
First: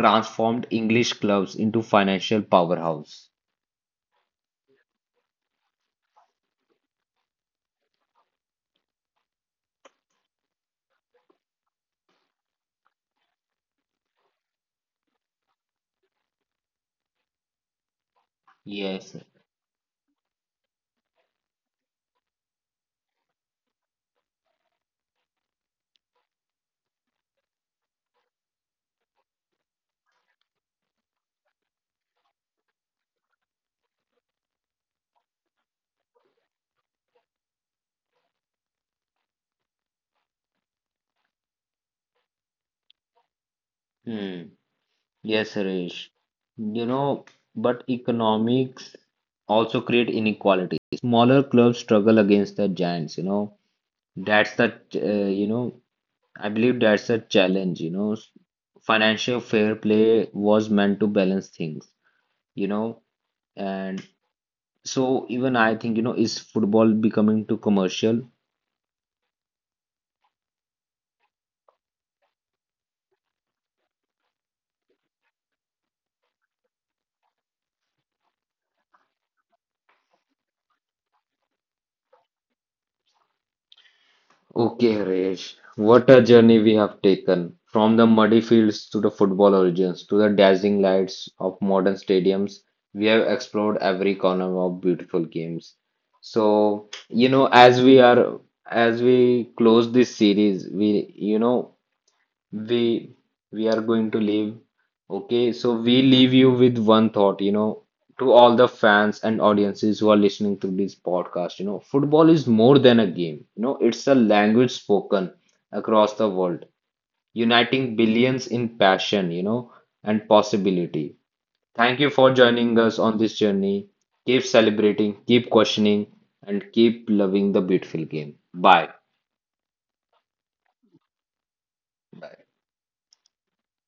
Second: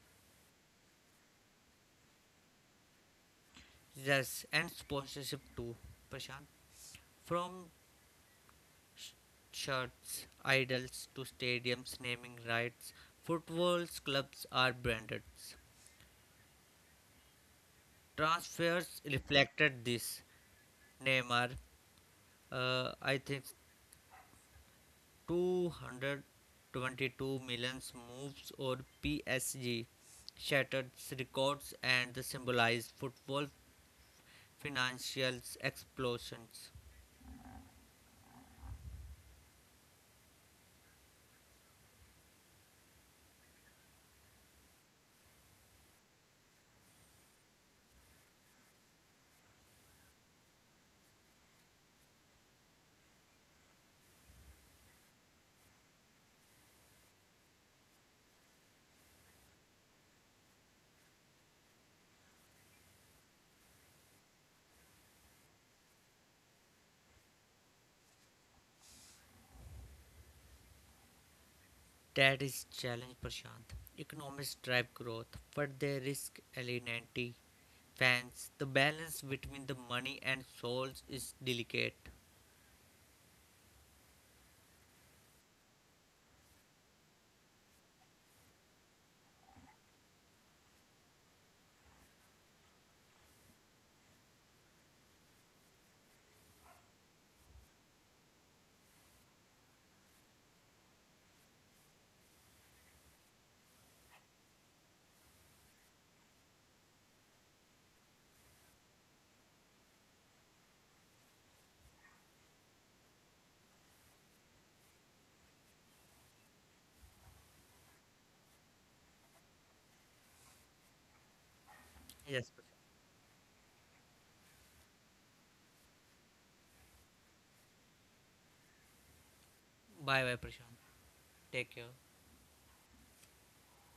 transformed English clubs into financial powerhouse.
Yes, and sponsorship too, Prashant. From shirts, idols to stadiums naming rights, football's clubs are branded. Transfers
Yes.
reflected this. Neymar, I think 222 million moves or PSG shattered records and symbolized football financial explosions.
Hmm. Yes, Harish. You know, but economics also create inequality. Smaller clubs struggle against the giants, That's the, I believe that's a challenge, Financial fair play was meant to balance things, you know. And so even I think, is football becoming too commercial?
That is challenge, Prashant. Economics drive growth, but they risk alienating fans. The balance between the money and souls is delicate.
Okay, Harish, what a journey we have taken from the muddy fields to the football origins to the dazzling lights of modern stadiums. We have explored every corner of beautiful games. So, as we close this series, we, you know, we we are going to leave. Okay, so we leave you with one thought, to all the fans and audiences who are listening to this podcast, football is more than a game. You know, it's a language spoken across the world, uniting billions in passion, and possibility. Thank you for
Yes, Prashant.
joining us on this journey. Keep celebrating, keep questioning, and keep loving the beautiful game. Bye.
Bye bye, Prashant. Take care.